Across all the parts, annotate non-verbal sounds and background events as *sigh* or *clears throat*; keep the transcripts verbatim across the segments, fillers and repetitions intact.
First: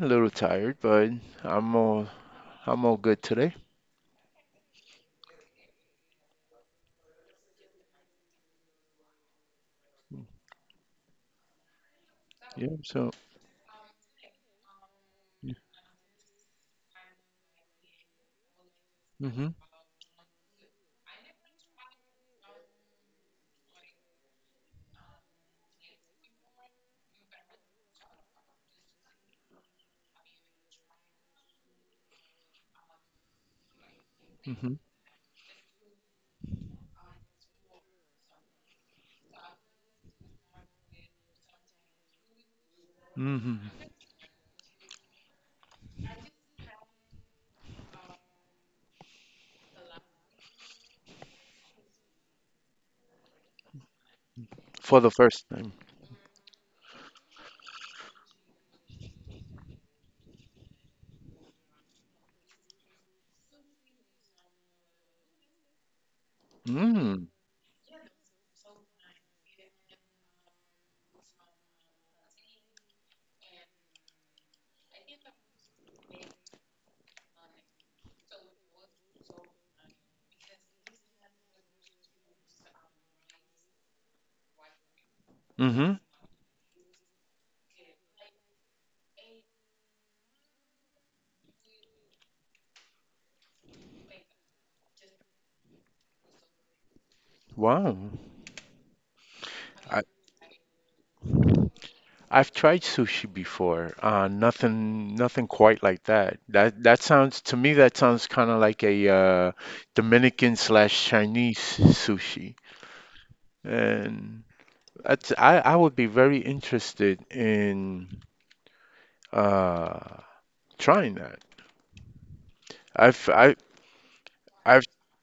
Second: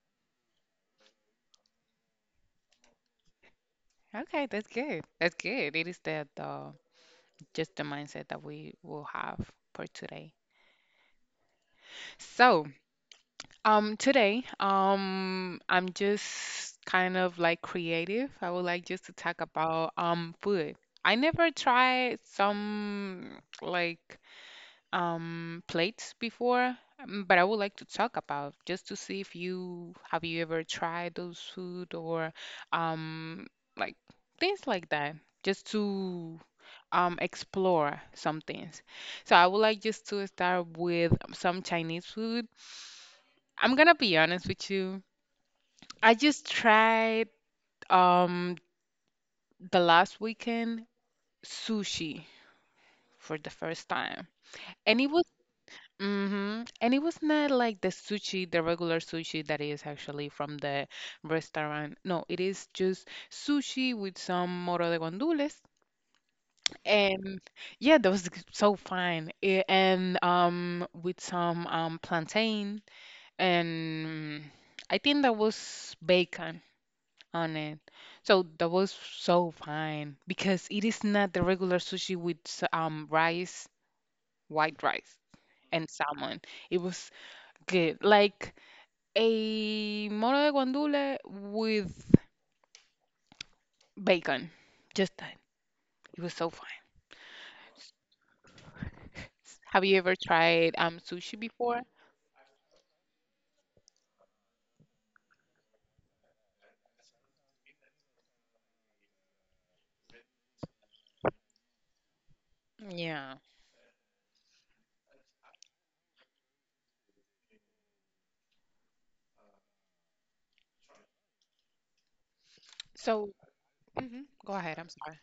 A little tired, but I'm all I'm all good today. Okay, that's good. That's good. It is that uh, just the mindset that we will have for today. So, Yeah. So. um, today, um, I'm just kind of like creative. I would like just to talk hmm about um food. I never tried some like um plates before, um, but I would like to talk about just to see if you have you ever tried those food or um like things hmm like that, just to um explore some things. So I would like just to start with some Chinese food. hmm I'm gonna be honest with you. I just tried um the last weekend sushi for the first time. For And it the was first time. Mm-hmm. And it was not like the sushi, the regular sushi that is actually from the restaurant. No, it is just sushi with some moro de gandules. Mm. And yeah, that was g- so fine. I- And um with some um plantain and I think that was bacon on it. So that was so fine because it is not the regular sushi with s- um rice, white rice and Mm-hmm. salmon. It was good. Like a moro de guandule with bacon. Just that. It was so fun. Wow. *laughs* Have I you ever tried um sushi before? I've tried sushi before. Uh, nothing nothing quite like that. That that sounds to me, that sounds kind of like a uh, Dominican slash Chinese sushi. Yeah. And that's, I I would be very interested in uh trying that. I've So I go ahead. I've I'm sorry.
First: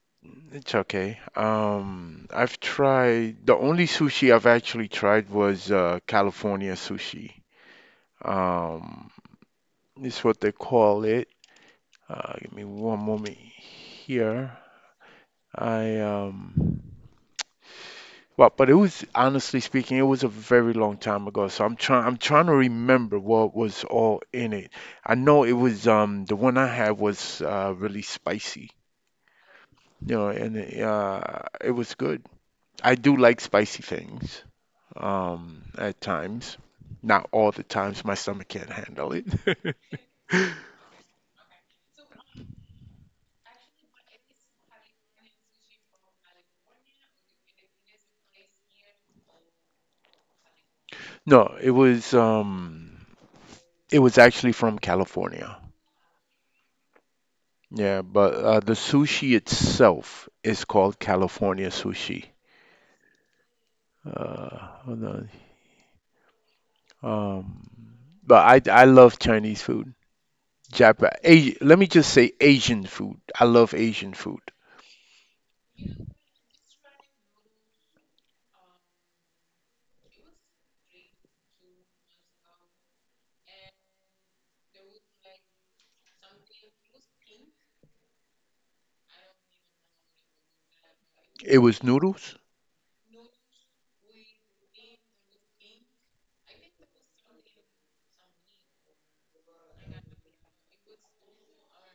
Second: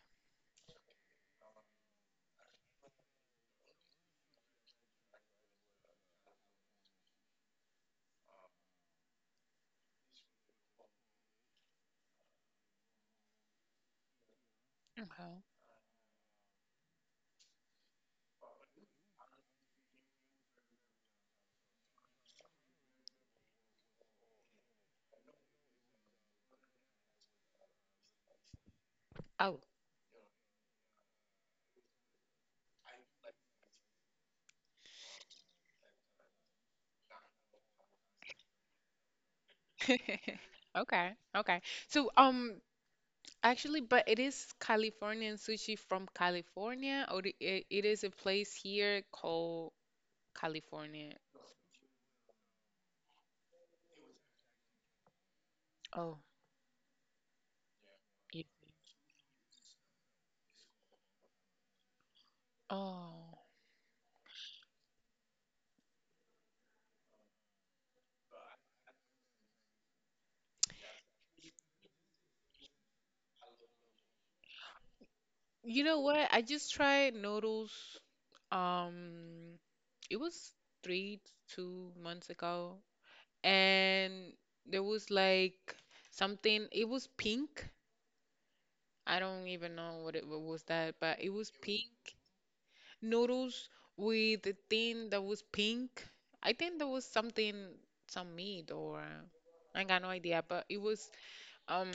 it's okay. Um, I've tried, the only sushi I've actually tried was uh, California sushi. Um, it's what they call it. Uh, give me one moment here. Okay. I um well, but it was, honestly speaking, it was a very long time ago. So I'm trying I'm trying to remember what was all in it. I know it was um the one I had was uh really spicy, Oh. you know, and uh it was good. I do like spicy things, um, at times. Not all the times, my stomach can't handle it. *laughs* *laughs* Okay. Okay. So um actually, but it is Californian sushi from California, or the- it, it is a place here called California. No, it was um, it was actually from California. Oh. Yeah, but You uh, the sushi itself is called California sushi. Oh. Uh, hold on. Um, but I I love Chinese food. Japan, Asi let me just say Asian food. I love Asian food. You know what? I just tried noodles. Um. it was three, two months ago, and there was like something, it was pink. I don't even know what it what was that, but it was It was pink noodles. noodles with a thing that was pink. I think there was something, some meat or I got no idea, but it was um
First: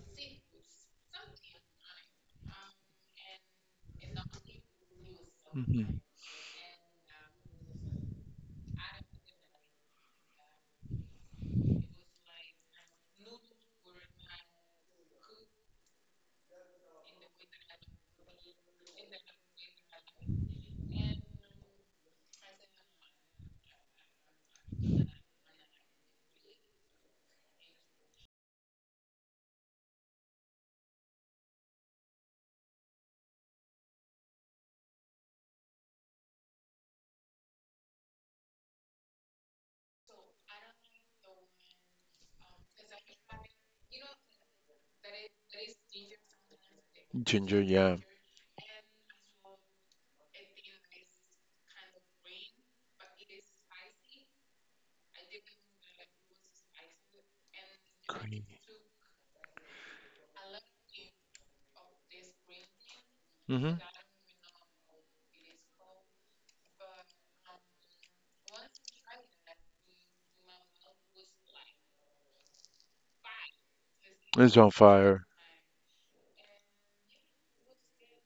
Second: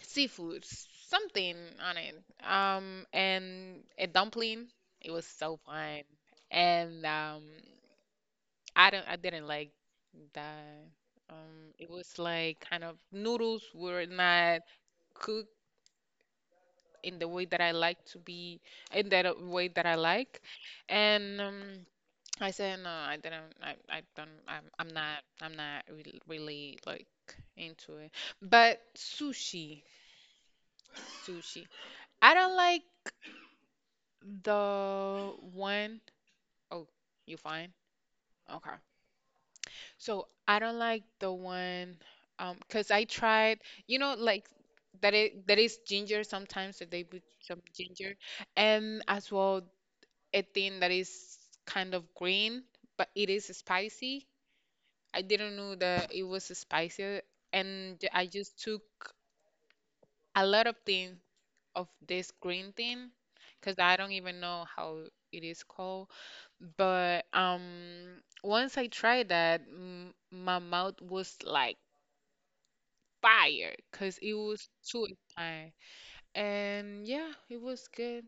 seafood, something on it. Um, and a dumpling. It was so Hmm fun. And um, I don't I didn't like that. Um, it was like kind of noodles were not cooked in the way that I like to be in that uh, way that I like. And um, I said no, I didn't I, I don't I'm I'm not I'm not re really like into it. But sushi, sushi. I don't like the one. Oh, you fine? Okay. So I don't like the one, um, cause I tried, you know, like that it that is ginger sometimes that they put Ginger, some yeah. ginger, and as well a thing that is kind of green, but it is spicy. I didn't know that it was spicy, and j- I Creamy. just took a lot of thing of this green thing, cause Hmm I don't even know how it is called. But um, once I tried that, m my mouth was like fired because it It's was on too fire. expired. And yeah, it was good.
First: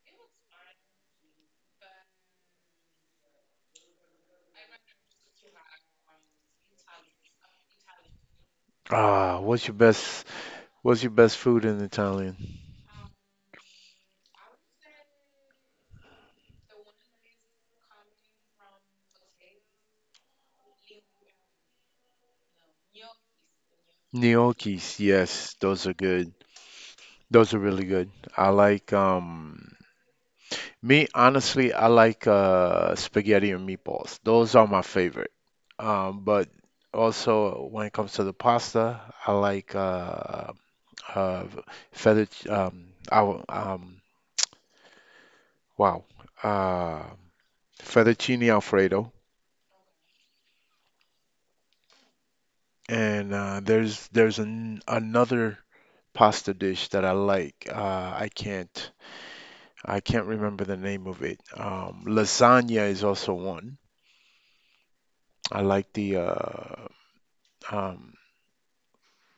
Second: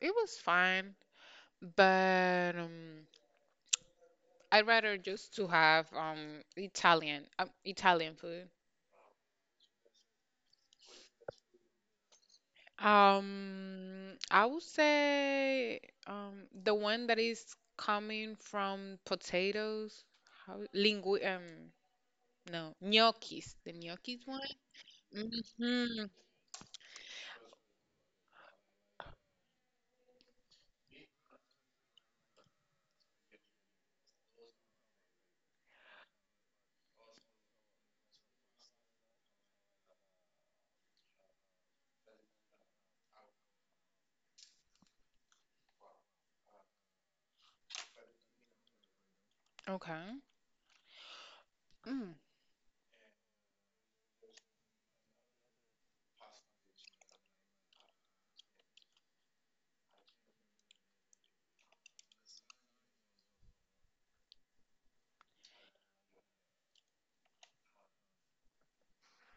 It was fine, but um, I'd rather just to have um Italian um, Italian food. Ah, what's your best what's your best food in Italian? Um, I would say um the one that is coming from potatoes, how lingui um no gnocchis, the gnocchis one. Gnocchis, yes, those are Hmm. good. Those are really good. I like um me, honestly, I like uh spaghetti and meatballs. Those are my favorite. Um, but also when it comes to the pasta, I like uh uh fettuc um I, w- um wow uh fettuccine alfredo. Okay. Mm. And uh, there's there's an, another pasta dish that I like. Uh, I can't I can't remember the name of it. Um, lasagna is also one. I like the uh, um,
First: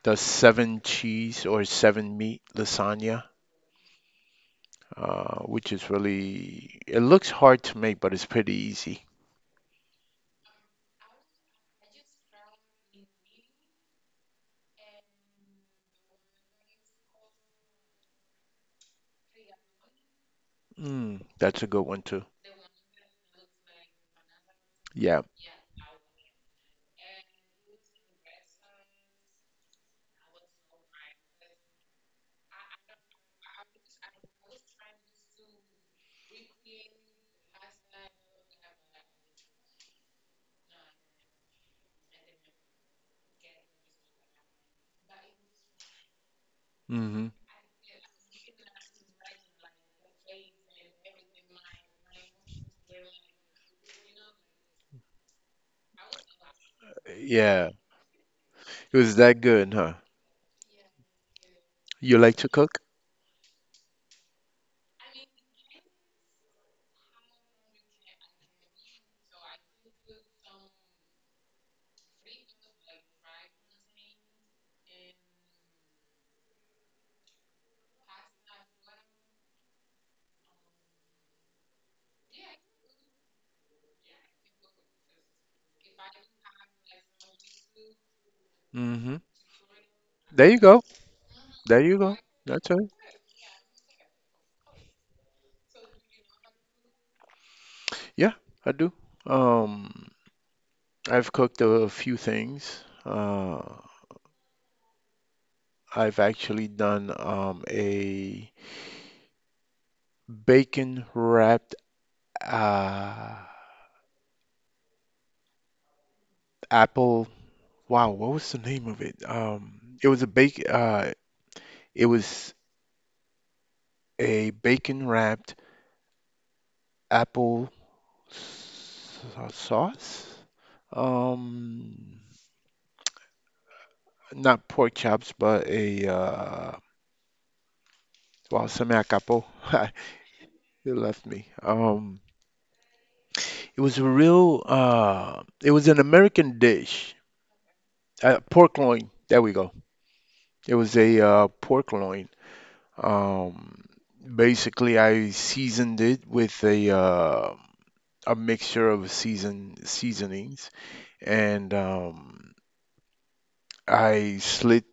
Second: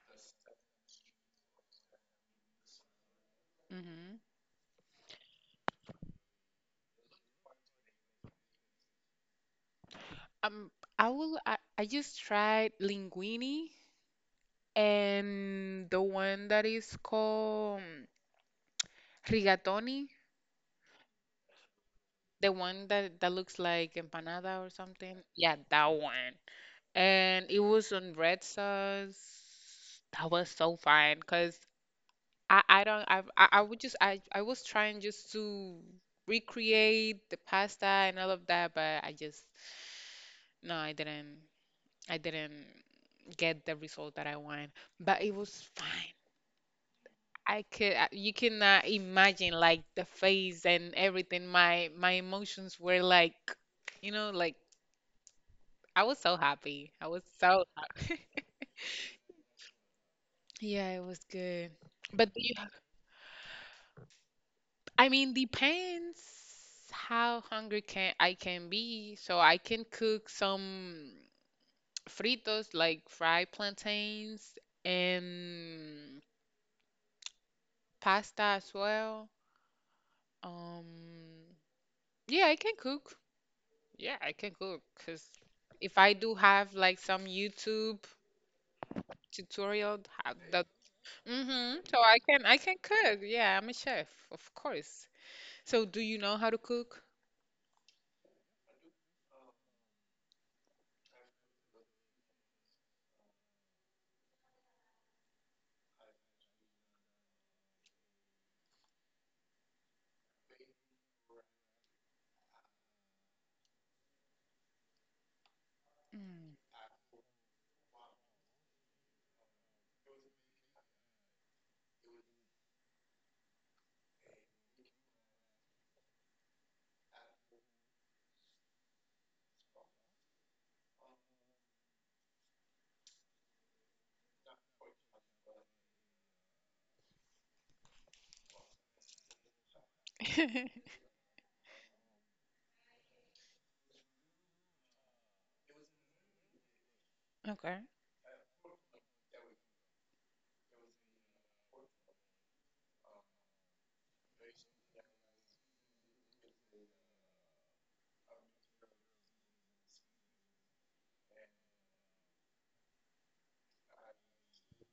the seven cheese or seven meat lasagna, Hmm. uh, which is really, it looks hard to make, but it's pretty easy. Um, I will. I, I just tried linguini and the one that is called rigatoni, Mm, that's a good one too. the one that that looks like empanada or something. Yeah. Yeah, that one. And it was on red sauce. That was so fine because I I don't I I I would just I I was trying just to recreate the pasta and all of that, but I just no, I didn't. I didn't get the result that I wanted, but it was fine. hmm I could, I- you cannot imagine like the face and everything. My my emotions were like, you know, like I was so happy. I was so Yeah. happy. *laughs* It was that good, huh? Yeah, it was good. You But like do to you, cook? I mean, depends how hungry can I can be. So I can cook some fritos like fried plantains and pasta as well. Um, yeah, I can cook. Yeah, I can cook because if I do have like some YouTube Hmm tutorial how There you that go. There mm-hmm, you so go. I can I That's can right. cook. Yeah, I'm a chef, of course. So do you know how to cook? Yeah, I do. Um, I've cooked a few things. Uh, I've actually done um, a bacon wrapped uh, Mm. apple. Wow, what was the name of it? Um, it was a bake. Uh, it was a bacon wrapped apple sa- sauce. Um, not pork chops, but a uh, wow, se me acabó. *laughs* *laughs* It left me. Um, It was a real, uh, it was an American dish. Okay. Uh, pork loin. There we go. It was a uh, pork loin. Um, basically, I seasoned it with a uh, a mixture of season seasonings, and um, I slit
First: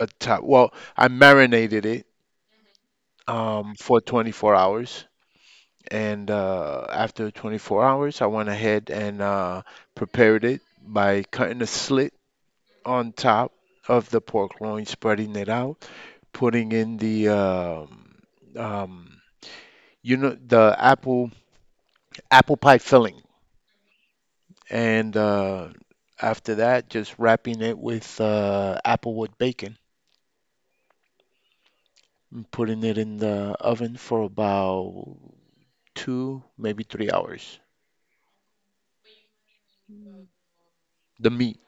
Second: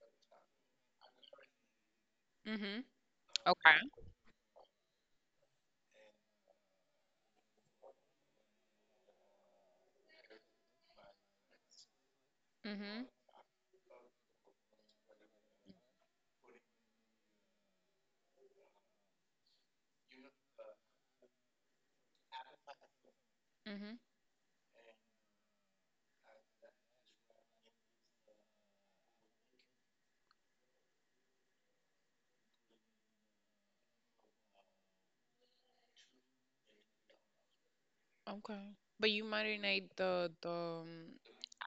a top. Well, I marinated it Mm-hmm. um, Okay. for twenty-four hours, and uh, after twenty-four hours, I went ahead and uh, prepared it by cutting a slit Mm-hmm. on top of the pork loin, spreading it out, putting in the um, um, you know, the apple apple pie filling, Mm-hmm. and uh, after that, just wrapping it with uh, applewood bacon and putting it in the oven for about two, maybe three hours. Okay. But you marinate the the um, The meat,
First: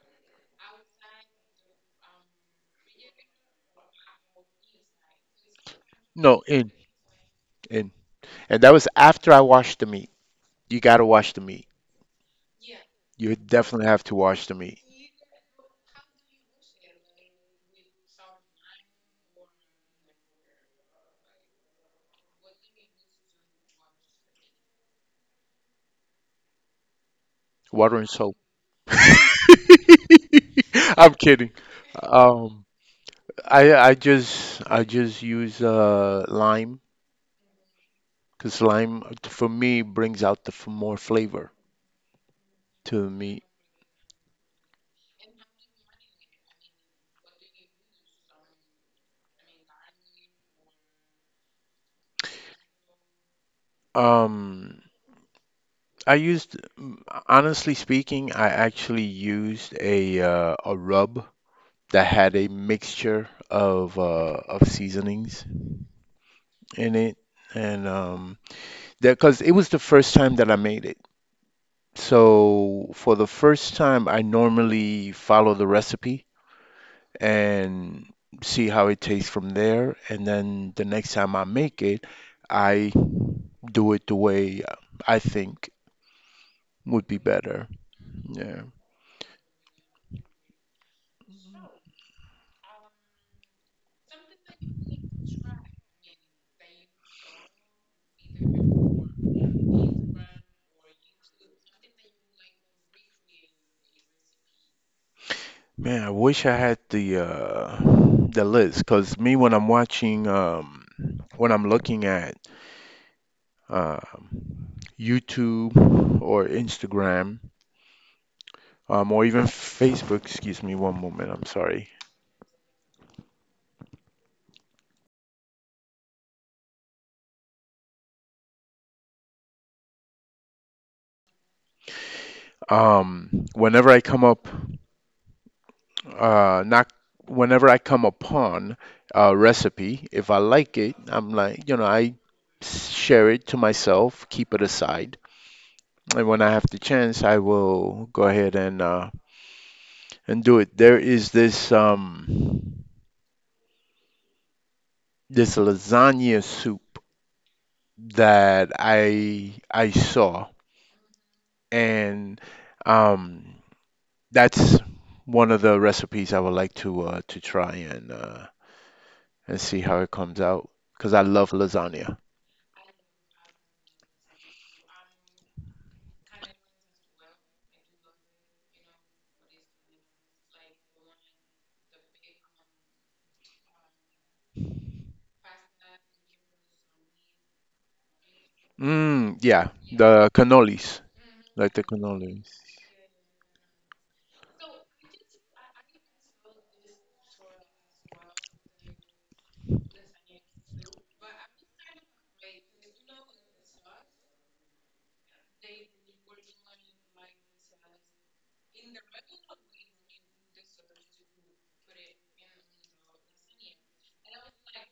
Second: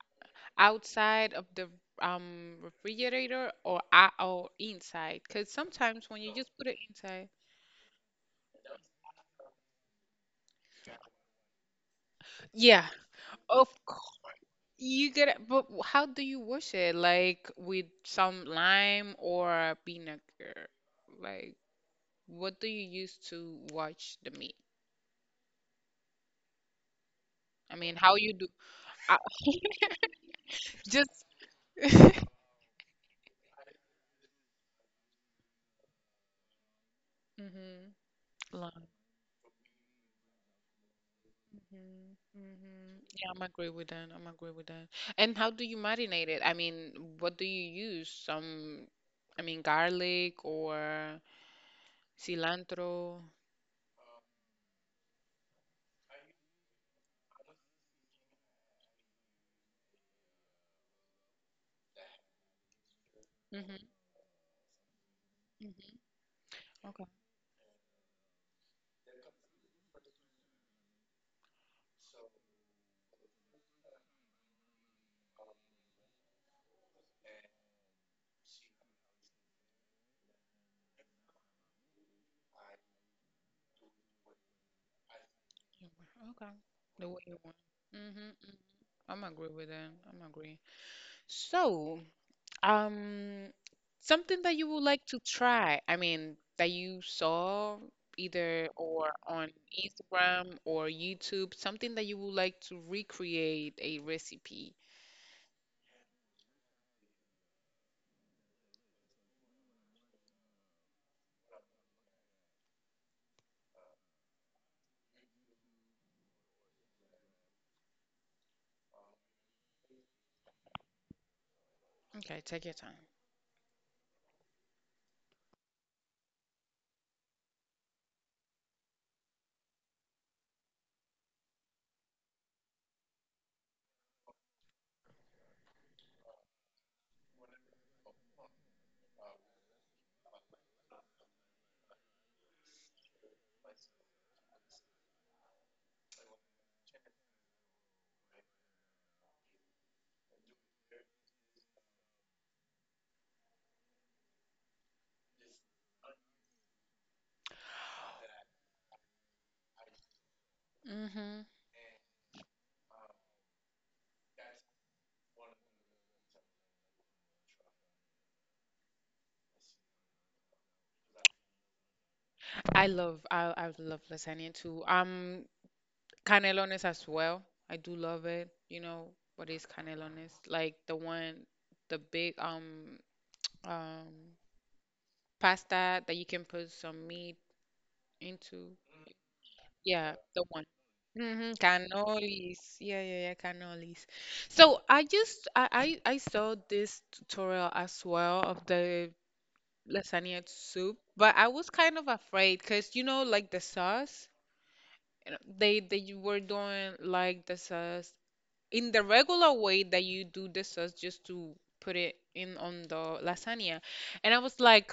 outside of the um refrigerator or out or inside? Because sometimes when you no, just put in it inside. in, and that was after I washed the meat. You gotta wash the meat. Yeah, You of definitely have to course, wash the meat. you get it, but w- how do you wash it? Like with some lime or vinegar? Like what do you use to wash the meat? I mean, Water and how you soap. do? *laughs* I, *laughs* just I'm kidding. *laughs* Um, I I just I just use uh lime hmm because lime. lime uh, t- for me brings out the f more flavor Hmm. Hmm. to the Yeah, I'm meat. agree with that. I'm agree with that. And how do you marinate it? I mean, what do you use? Some, I mean, garlic or cilantro. Um, I used mm, honestly speaking, I actually used a uh, a rub that had a mixture Mm. of uh, of seasonings Hmm. in it, Hmm. and um, that because it was the first time that I made it. So for the first time, I normally follow the recipe and see how it tastes from there. And then the next time I make it, I do it the way uh, I think Okay. would The be way you want. better. Mm-hmm. Yeah. I'm agree with that. I'm agree. So, um, something that you would like to try. I mean, that you saw either or on Instagram or YouTube, something that you would like to recreate a recipe. Man, I wish I had the uh the list, because me when I'm watching um when I'm looking at um YouTube or Instagram um or even Facebook, excuse me one moment, I'm sorry. Okay, take your time. Um, whenever I come up uh not whenever I come upon a recipe, if I like it, I'm like, you know, I share it to myself, keep it aside. And when I have the chance, I will go ahead and uh and do it. There is this um this lasagna soup that I I saw, Mm-hmm. and um that's one of the recipes I would like to uh to try and uh and see how it comes out, because I love lasagna. I love I I love lasagna too. Um, Canelones as well. I do love it. You know what is canelones? Like the one, the big um um pasta that you can put some meat into. Mm, yeah, Yeah, the the one. cannolis, Mm-hmm, like the cannolis. cannolis. Yeah, yeah, yeah, cannolis. So I just I, I I saw this tutorial as well of the lasagna soup, but I was kind of afraid because you know like the sauce, you know, they they were doing like the sauce in the regular way that you do the sauce just to put it in on the lasagna. And I was like,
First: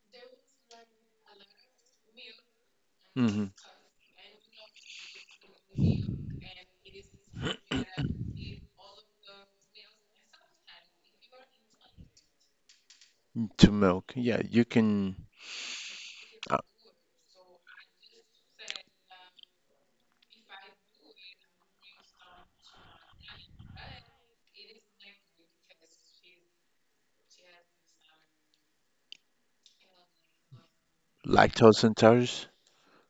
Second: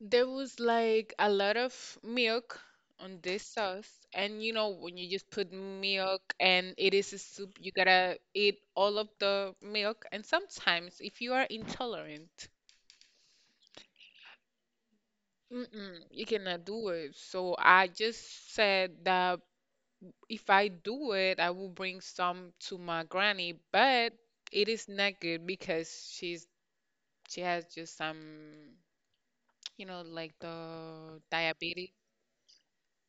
there was like a lot of milk on this Hmm sauce. And you know, when you just put milk and it is a soup, you gotta eat all of the milk. And sometimes, if you are intolerant, To milk. Yeah, you can mm-mm, you uh, cannot do it. So I just said that if I do it, I will bring some to my granny, but it is not good because she's she has just some, you know, like the lactose diabetes. intolerance.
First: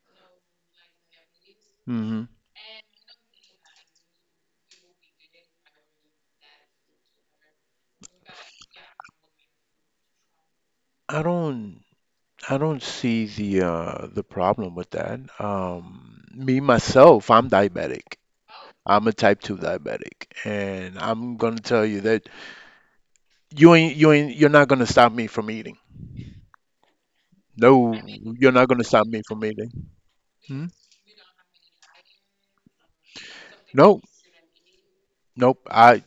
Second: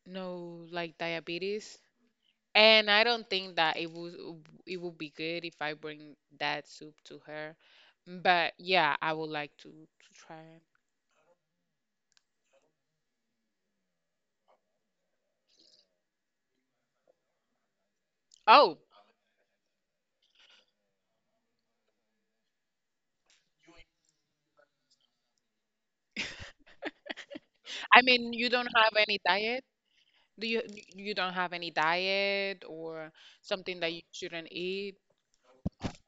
No, like diabetes. Hmm And I don't think that it would it would be good if I bring that soup to her. But yeah, I would like to to try it. I don't I don't see the uh the problem with that. Um, me myself, I'm diabetic. Oh, I'm a type two diabetic and I'm gonna tell you that you ain't you ain't you're not gonna stop me from eating. No, I mean, you you're don't not gonna have stop any me from diet? eating. Do you Hmm? you don't have any diet or something that you No, shouldn't eat? nope. I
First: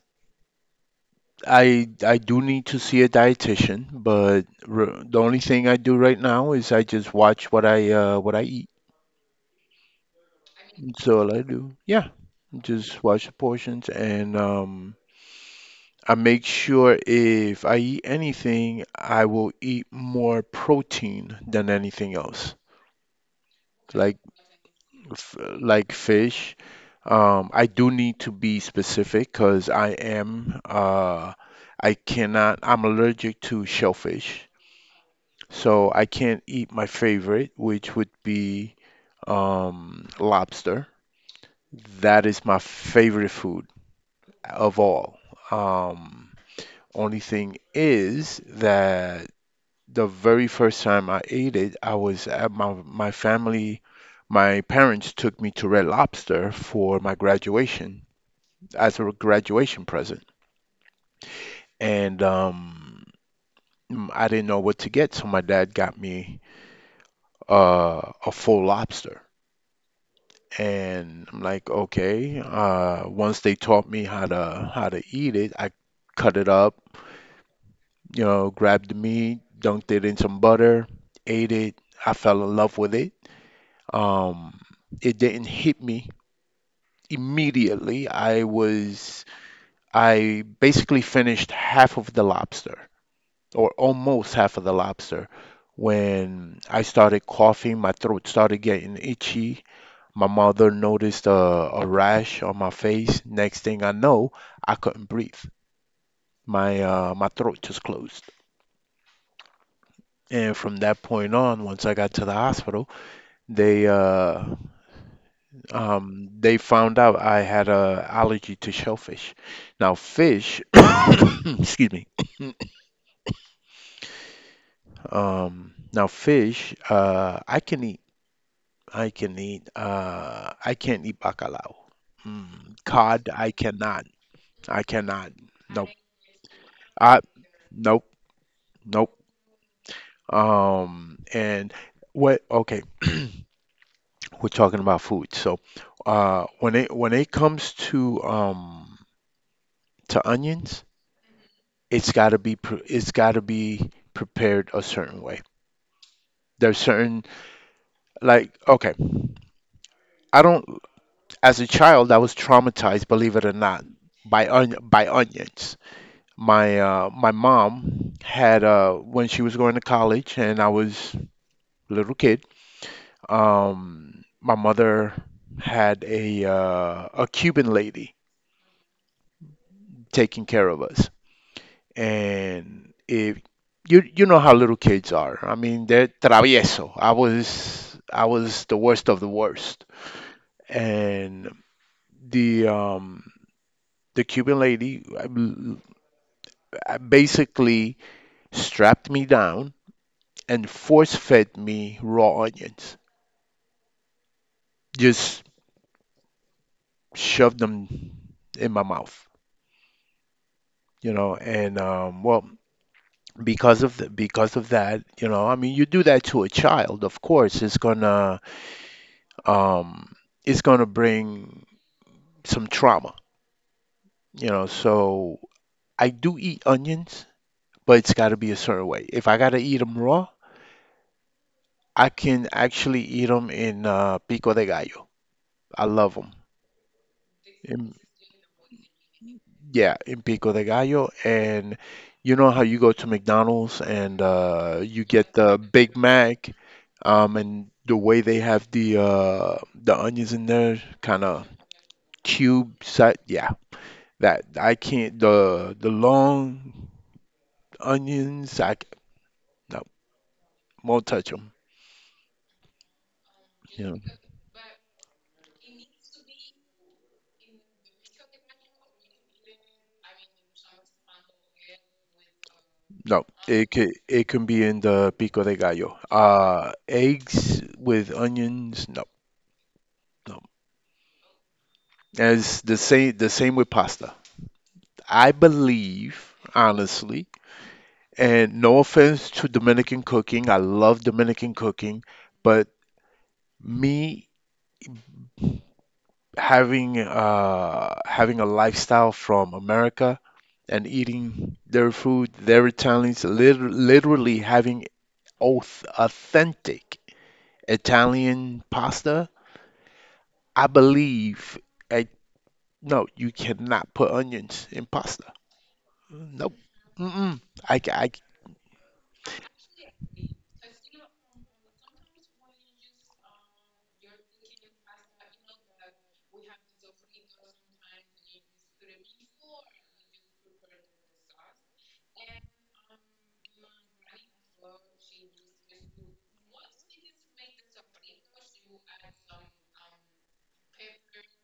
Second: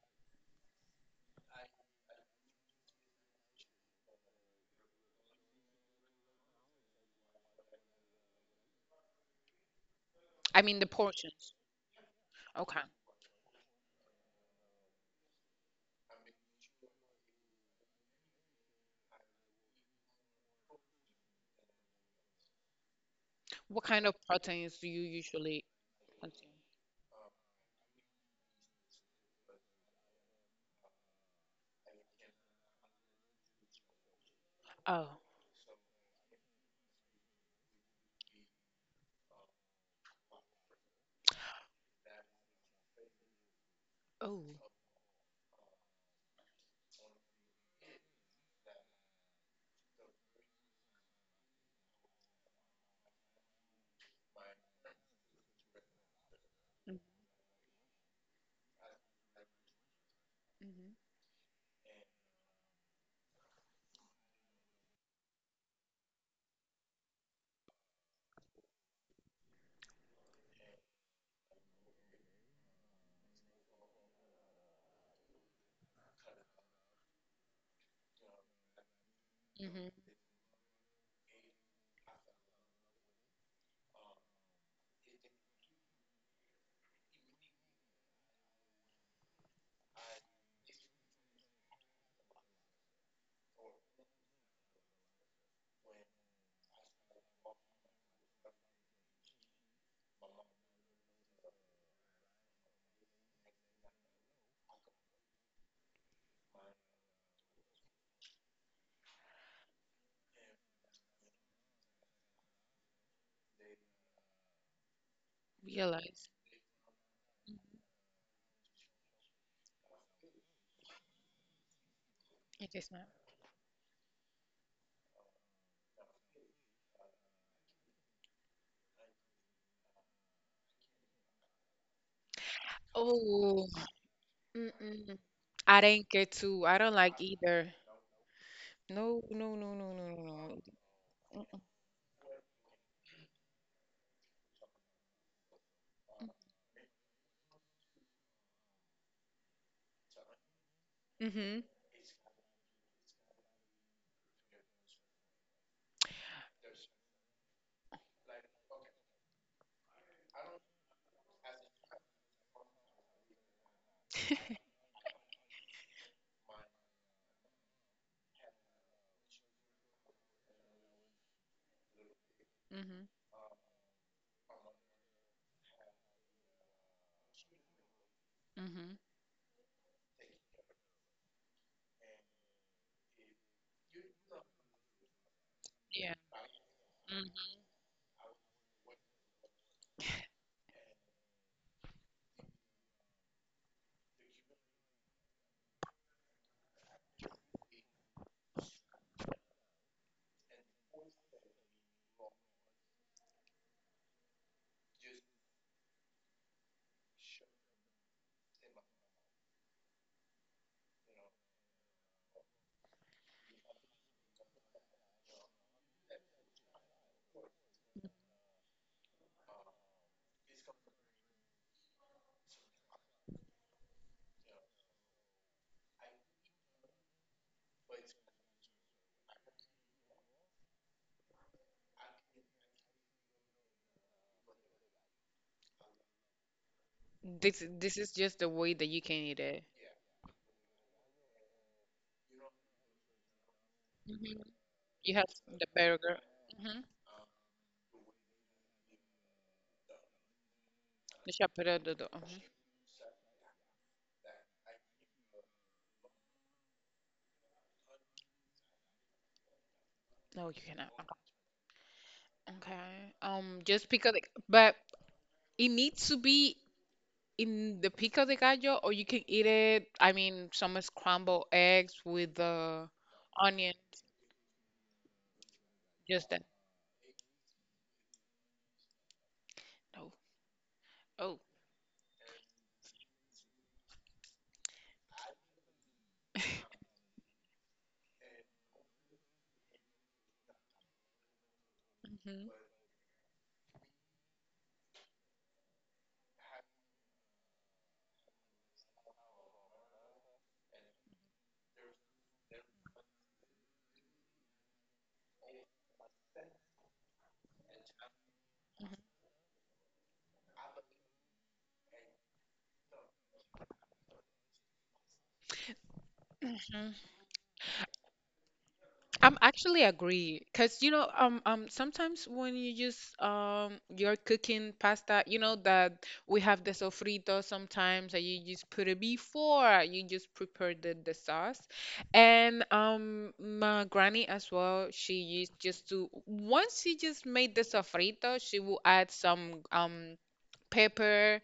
I I do need to see a dietitian, but r the only thing I do right now is I just watch what I uh what I eat. I mean, the That's all I portions. do. Yeah, Okay. just watch the portions and um I make sure if I eat anything, I will eat more protein than anything else. What kind of Like proteins do you f- usually like consume? fish. Um, I do need to be specific because I am uh I cannot. I'm allergic to shellfish. Oh. So I can't eat my favorite, which would be, um, lobster. That is my favorite food Oh. of all. Um, only thing is that the very first time I ate it, I was at my my family, my parents took me to Red Lobster Mm-hmm. for my graduation as a graduation present, and um, I didn't know what to get, so my dad got me uh, a full lobster and I'm like, okay. Uh, once they taught me how to how to eat it, I cut it up, you know, grabbed the meat, dunked it Mm-hmm. in some butter, ate it. I fell in love with it. Um, it didn't hit me immediately. I was I basically finished half of the lobster, or almost half of the lobster. When I started coughing, my throat started getting itchy. My mother noticed a, a rash on my face. Next thing I know, I couldn't breathe. My uh, my throat just closed. And from that point on, once I got to the hospital, they uh, Realize. um, they found out I had a allergy to shellfish. Now fish, *coughs* excuse me. It is not. Um, now fish, uh, I can eat. I can eat. Uh, I can't eat bacalao. Mm, cod, I Oh. cannot. I Mm-mm. cannot. I Nope. didn't get to. I don't I like either. nope. Nope. No, no, no, no, no, no, Um, no. and what, okay, *clears throat* we're talking about food. So, uh, when it when it comes to um to onions, Mm. Hmm. it's got to be pre- it's got to be prepared a certain way. There's certain, like, okay, I don't as a child I was traumatized, believe it or not, by on, by onions. My uh my mom had uh when she was going to college and I was a little kid. Mm-hmm. Um, my mother had a uh, a Cuban lady Mm-hmm. taking care of us, and if you you know how little kids are, I mean they're Yeah. travieso. I hmm. was I was the worst of the worst, and the um the Cuban lady uh, basically strapped me down and force fed me raw onions, just shoved them in my mouth, you know. And um, well, because of the, because of that, you know, I mean, you do that to a child, of course, it's gonna um, it's gonna bring some trauma, you know. So I do eat onions, but it's got to be a certain way. If I gotta eat them raw, I can actually eat them in uh, pico de gallo. I love them. This In, this is just the way that you can eat it. yeah, in pico de gallo, and you know how you go to McDonald's and Hmm. uh, you You have get the the Big burger, Mac. hmm, Um, and the way they have the uh the onions in there, kind the of shepherd, the, the, mhm. cube set, yeah. That I can't, the the long onions, I c- no, No, you cannot. won't touch them. Okay. Um, just Yeah. because, like, but it needs to be in the pico de gallo, or you can eat it. I mean, some scrambled eggs with the No, it onion, could it can be in the pico de gallo. just that. Uh, eggs with onions, no, Oh, no. oh. And it's the same the same with pasta. I believe, honestly, and no offense to Dominican cooking, I love Dominican cooking, Hmm. but me having uh, having a lifestyle from America and eating their food, their Italians, liter literally having auth authentic Italian pasta. I believe, I, no, you cannot put onions in pasta. Nope. Mm-mm. I, ca- I, I'm actually agree because you know um um sometimes when you use um you're cooking pasta, you know that we have the sofrito sometimes that you just put it before you just prepare the, the sauce and um my granny as well she used just to once she just made the sofrito she will add some um pepper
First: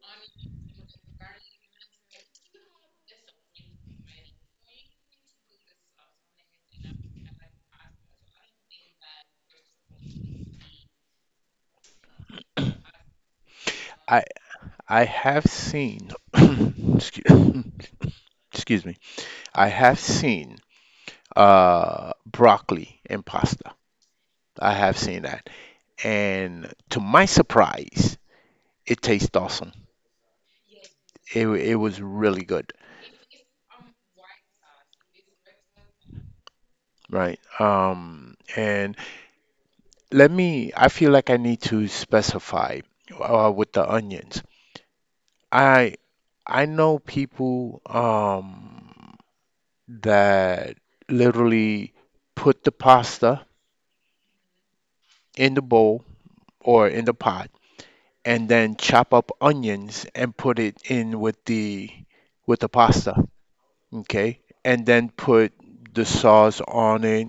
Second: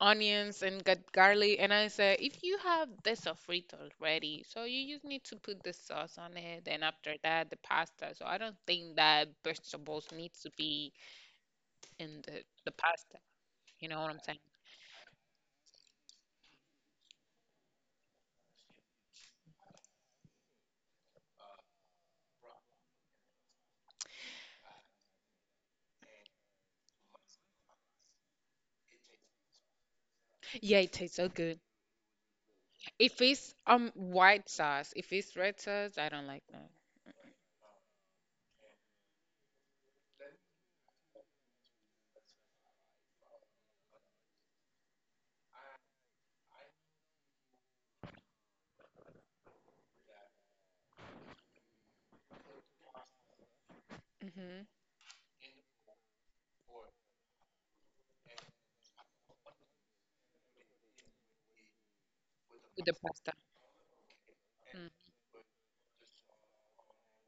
onions and got garlic. And I said, if you have the sofrito ready, so you just need to put the sauce on it. And after that, the pasta. So I don't think that vegetables need to be in the, the pasta. You know what I'm I, saying? I have seen, *coughs* excuse, *coughs* excuse me, I have seen uh, broccoli in pasta. I have seen that. And to my surprise, it tastes awesome. Yeah, it tastes so It wa- good. it was really good, If it's um white sauce, if it's red sauce, I don't like that. right? Um, and let me, I feel like I need to specify uh, with the onions. I I know people um that literally put the pasta Hmm. in the bowl or in the pot, and then chop up onions and put it in with the with the With the pasta, pasta. okay, and Mm-hmm. then put the sauce on it,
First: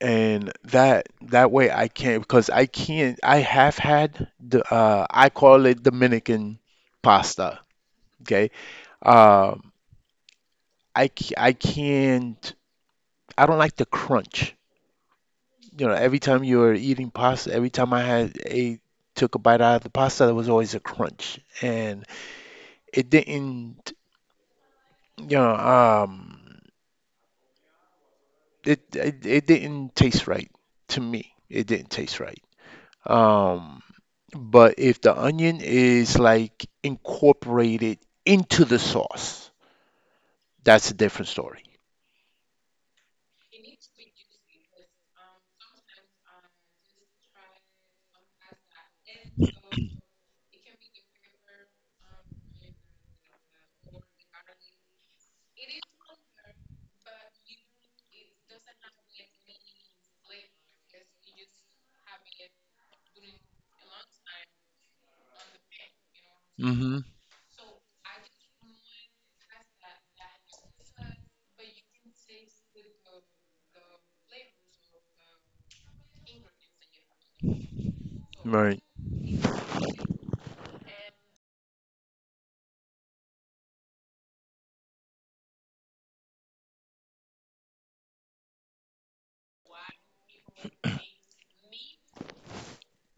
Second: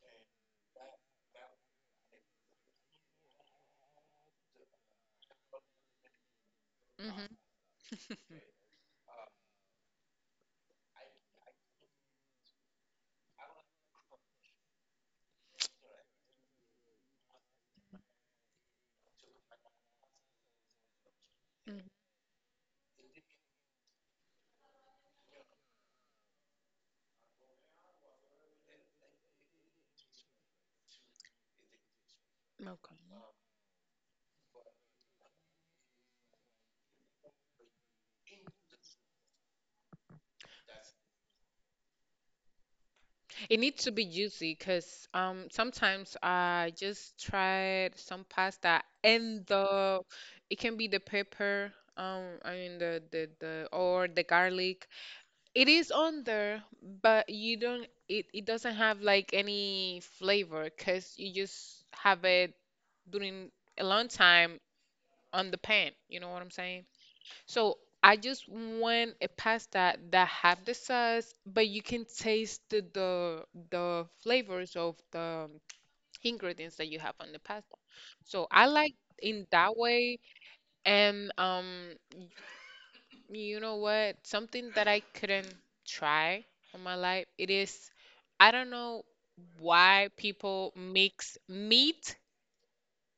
and that that way I can't, because I can't. I have had the uh, I call it Dominican Mm-hmm. pasta, okay. Um, I c- I can't. I don't like the crunch. You know, every time you were eating pasta, every time I had a took a bite out of the pasta, there was always a crunch, and it didn't. You know, um, it it, it didn't taste right to me. It didn't taste right. Mm. Okay. Um, but if the onion is like incorporated into the sauce, that's a different story. It needs to be juicy because um sometimes I just tried some pasta and the it can be the pepper um I mean the the the or the garlic. It is on there, but you don't it it doesn't have like any flavor because you just have it during a long time on the pan. You know what I'm saying? Hmm. So I just want a pasta that have the sauce, but you can taste the the, the flavors of the ingredients that you have on the pasta. So I Right. like in that way, and um, you know what? Something that I couldn't try in my life, it is, I don't know why people mix meat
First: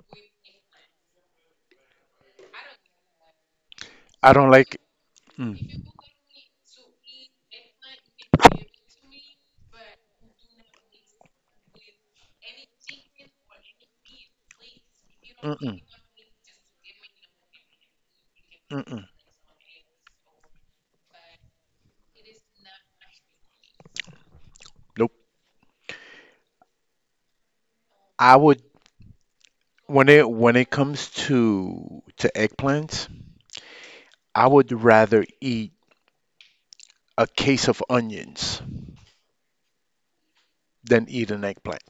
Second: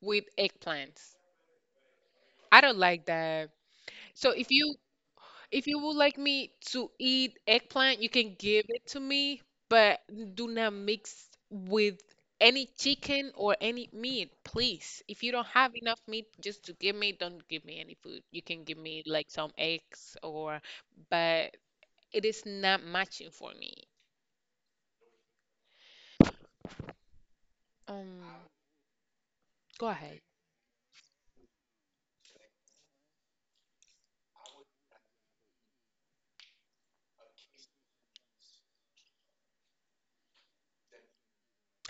with eggplants. I don't like that. So I if don't you like. If you Mm, would like me to eat eggplant, you can give it to me, but do not mix with any chicken or any meat, please. If you don't have mm-mm, enough meat just to give me, don't give me any food. You can give me mm-mm. like some eggs or, but it is not matching for me. Nope. Um, I would. go when ahead. It when it comes to to eggplants, I would rather eat a case of onions than eat an eggplant.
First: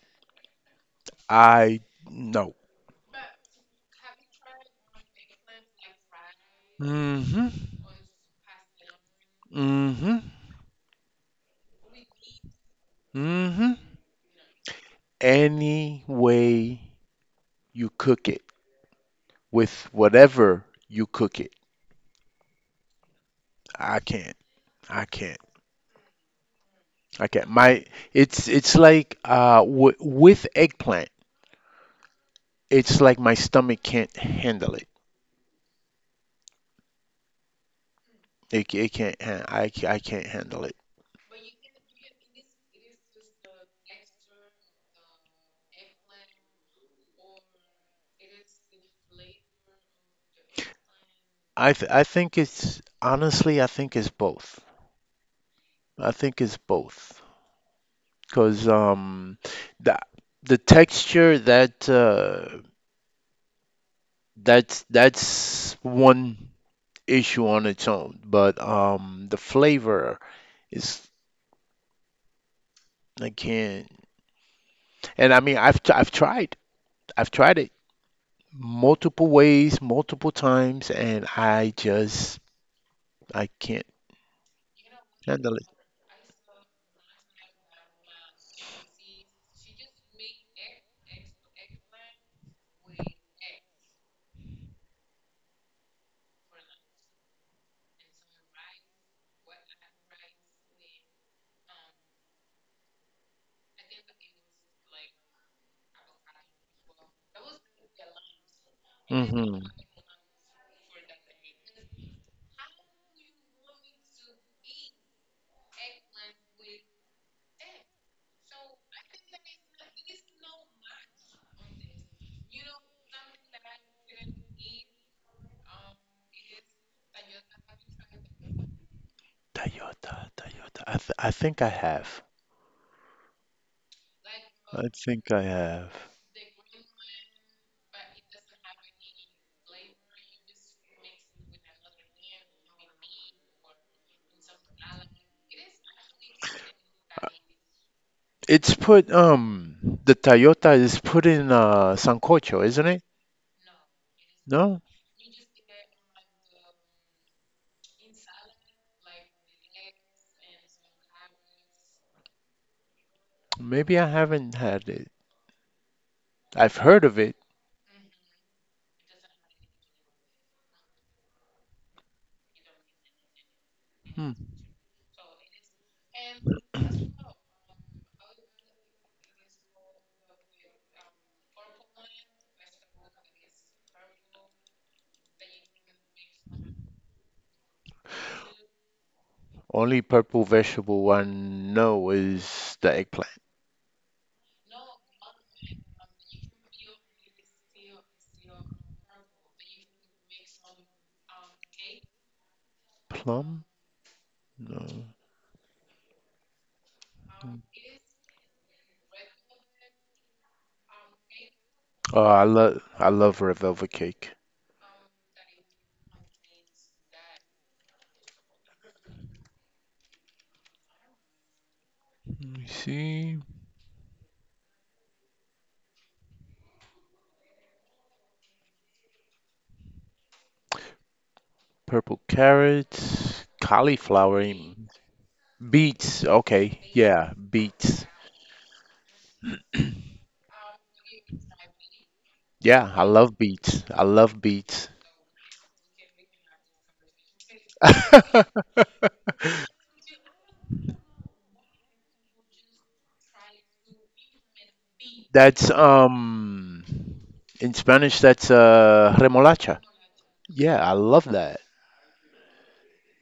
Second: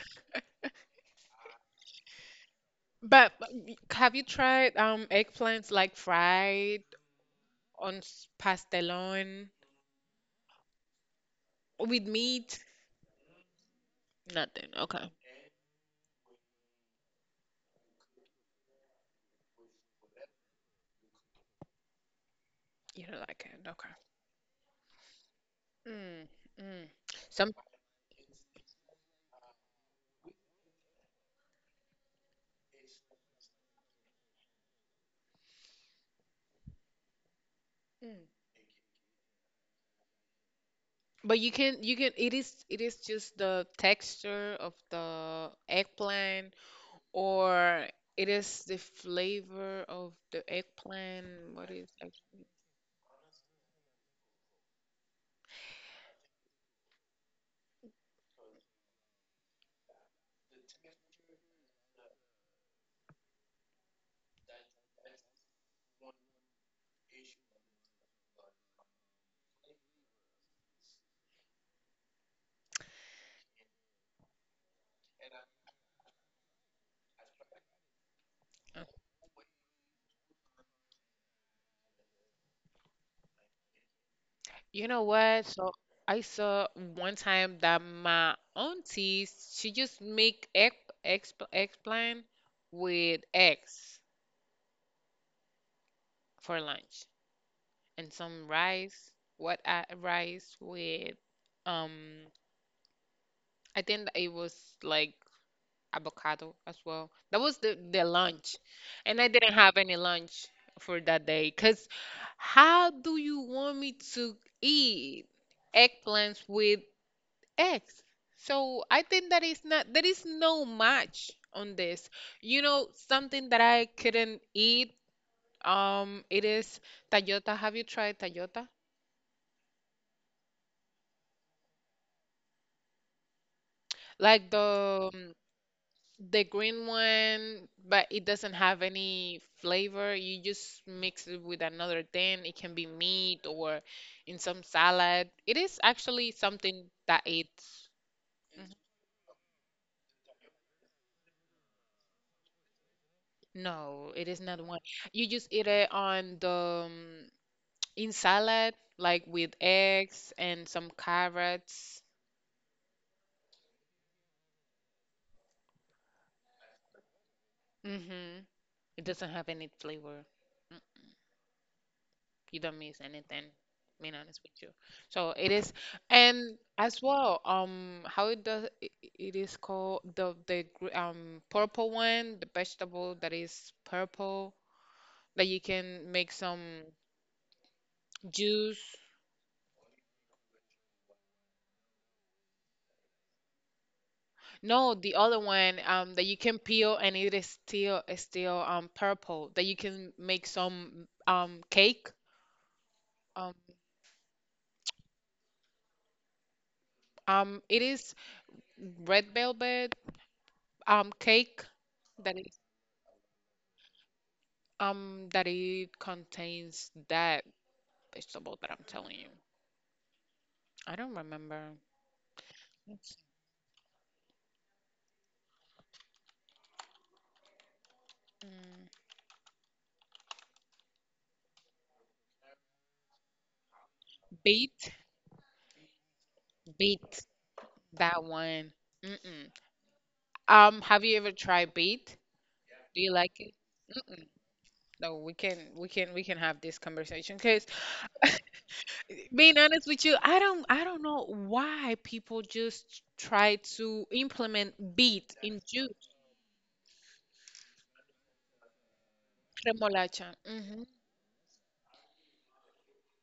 I, no. But but y- have you tried um eggplants like fried Hmm. on s- pastelón Hmm. with meat? Hmm. Nothing. Okay. Any way you cook it, with whatever you cook it. You don't like it. Okay. I can't. I can't. Mm, mm. I can't. Some, My, it's it's like uh w- with eggplant. It's like my stomach can't handle it. mm. It, it can't. han- I ca- I can't handle it. But you can you can it is it is just the texture of the eggplant or it is the flavor of the eggplant. What I is th- I think actually? it's honestly, I think it's both. I think it's both. Cause um the the texture that uh that's that's one issue on its own, but um the flavor is, I can't. And I mean, I've I've tried. I've tried it uh, multiple ways, multiple times, and I just, I can't You know what? handle it. So I saw one time that my auntie she just make egg egg, eggplant with eggs for lunch and some rice. What I, rice with um I think it was like avocado as well. That was the, the lunch. And I didn't Hmm. have any lunch for that day. Because how do you want me to eat eggplants with eggs? So I think that is not, there is no match on this. You know, something that I couldn't eat, um, it is Tayota. Have you tried Tayota? Toyota, Toyota. I th I think I have. Like I the think um, I have. the green one, but it doesn't have any flavor. You just mix it with another thing. It can be meat or in some salad. It is actually something that it's. It's Mhm. put, um the Toyota is put in uh sancocho, isn't it? No, it is not No, one. You just eat it on the um, in salad, like with eggs and some carrots. maybe I haven't had it. I've heard of it. Hmm. It doesn't have any flavor. You don't miss anything, being Hmm. honest with you. So it is, and as well, um how it does it, it is called the the gr- um purple one, the vegetable that is purple, that you can make some juice. Only purple vegetable I know is the eggplant. No, the other one, um that you can peel and it is still is still um purple, that you can make some um cake. um Plum? No. um it is red velvet um cake. Oh, That I is. love I love red velvet cake. Um, that it contains that vegetable that I'm telling you. I don't remember. Let me It's. see. Mm. Purple carrots, cauliflower, in- Beet, beets. Okay, beet, yeah, beets. that one. Mm-mm. Um, have you ever tried beet? Yeah, Do I you like love it? beets. I Mm-mm. love beets. No, we can we can we can have this conversation because *laughs* *laughs* being honest with you, I don't I don't know why people just try to implement beet in That's, juice. um in Spanish that's uh remolacha. Remolacha. Yeah, I love that.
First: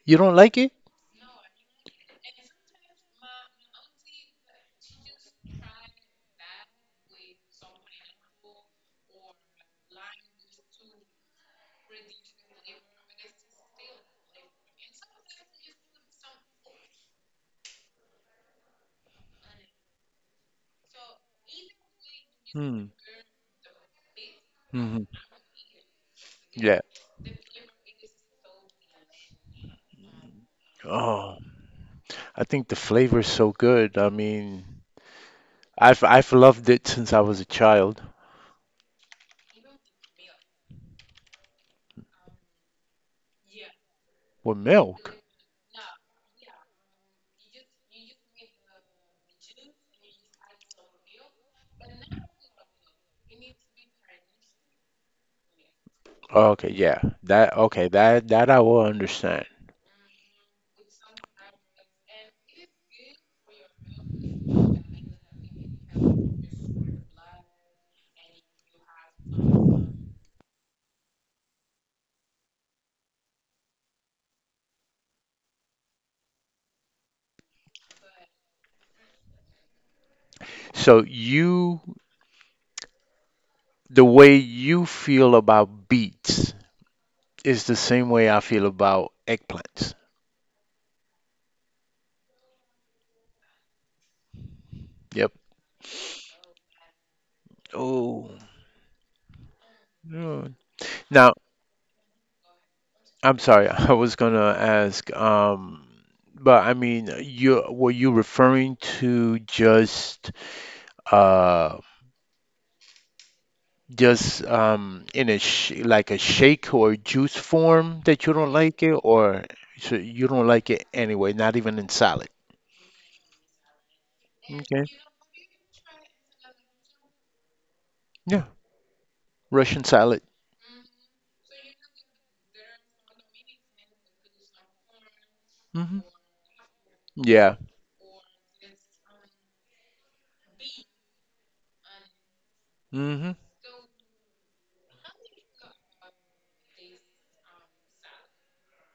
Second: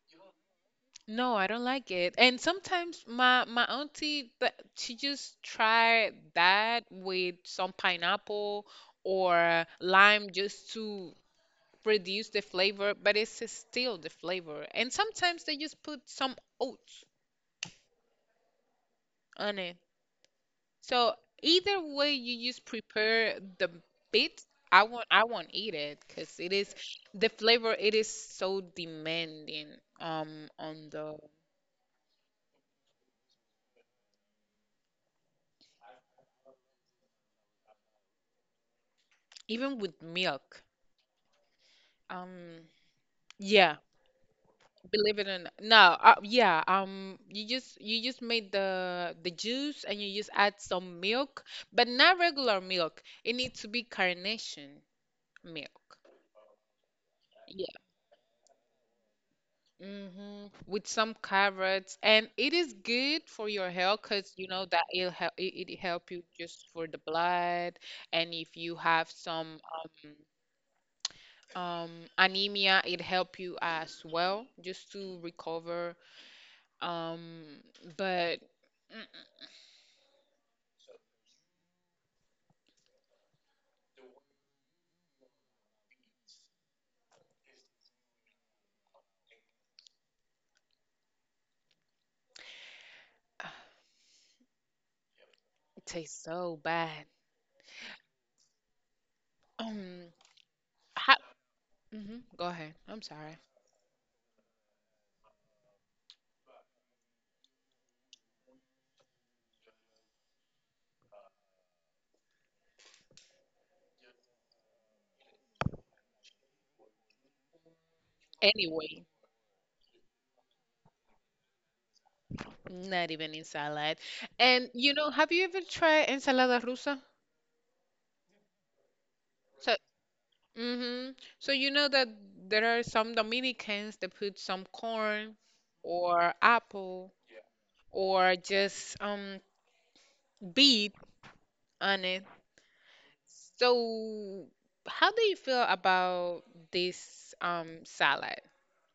You don't like it? No, I don't like it. And sometimes my my auntie that she just try that with some pineapple or lime just to reduce the flavor, but it's still the flavor. And sometimes they just put some oats on it. So either way you just Hmm. prepare the bit, I Hmm. won't Hmm. I won't eat it because it is Yeah. the flavor, it is so demanding um on the, Oh, I think the flavor is so good. I mean, I've I've loved it since I was a child, even with milk. Um, yeah, with milk. Believe it or not. No, uh, yeah, um, you just you just made the the juice and you just add some milk, but not regular milk. It needs to be carnation milk. Okay, yeah. That, Yeah. okay, that that I will understand. Hmm. With some carrots, and it is good for your health because you know that it'll help it, it help you just for the blood, and if you have some um um anemia, it help you as well just to recover. Um, but. So you, the way you feel about beets is the same way I feel about eggplants. Yep. Tastes so bad. Oh, Um, yeah. how, Now, hmm, go ahead. I'm sorry. I'm sorry. *laughs* I was gonna ask, um, but I mean, you were you referring to just, uh just um in a sh like a shake or juice form that you don't like it, Anyway, or so you don't like it anyway, not even in salad? not even in salad. And Okay. you know, have you ever tried ensalada rusa? Yeah, So, Russian salad. hmm, so you know that there are some Dominicans that put some corn Hmm. or apple Yeah. or just um beet on it. Hmm. So, how do you feel about this um salad?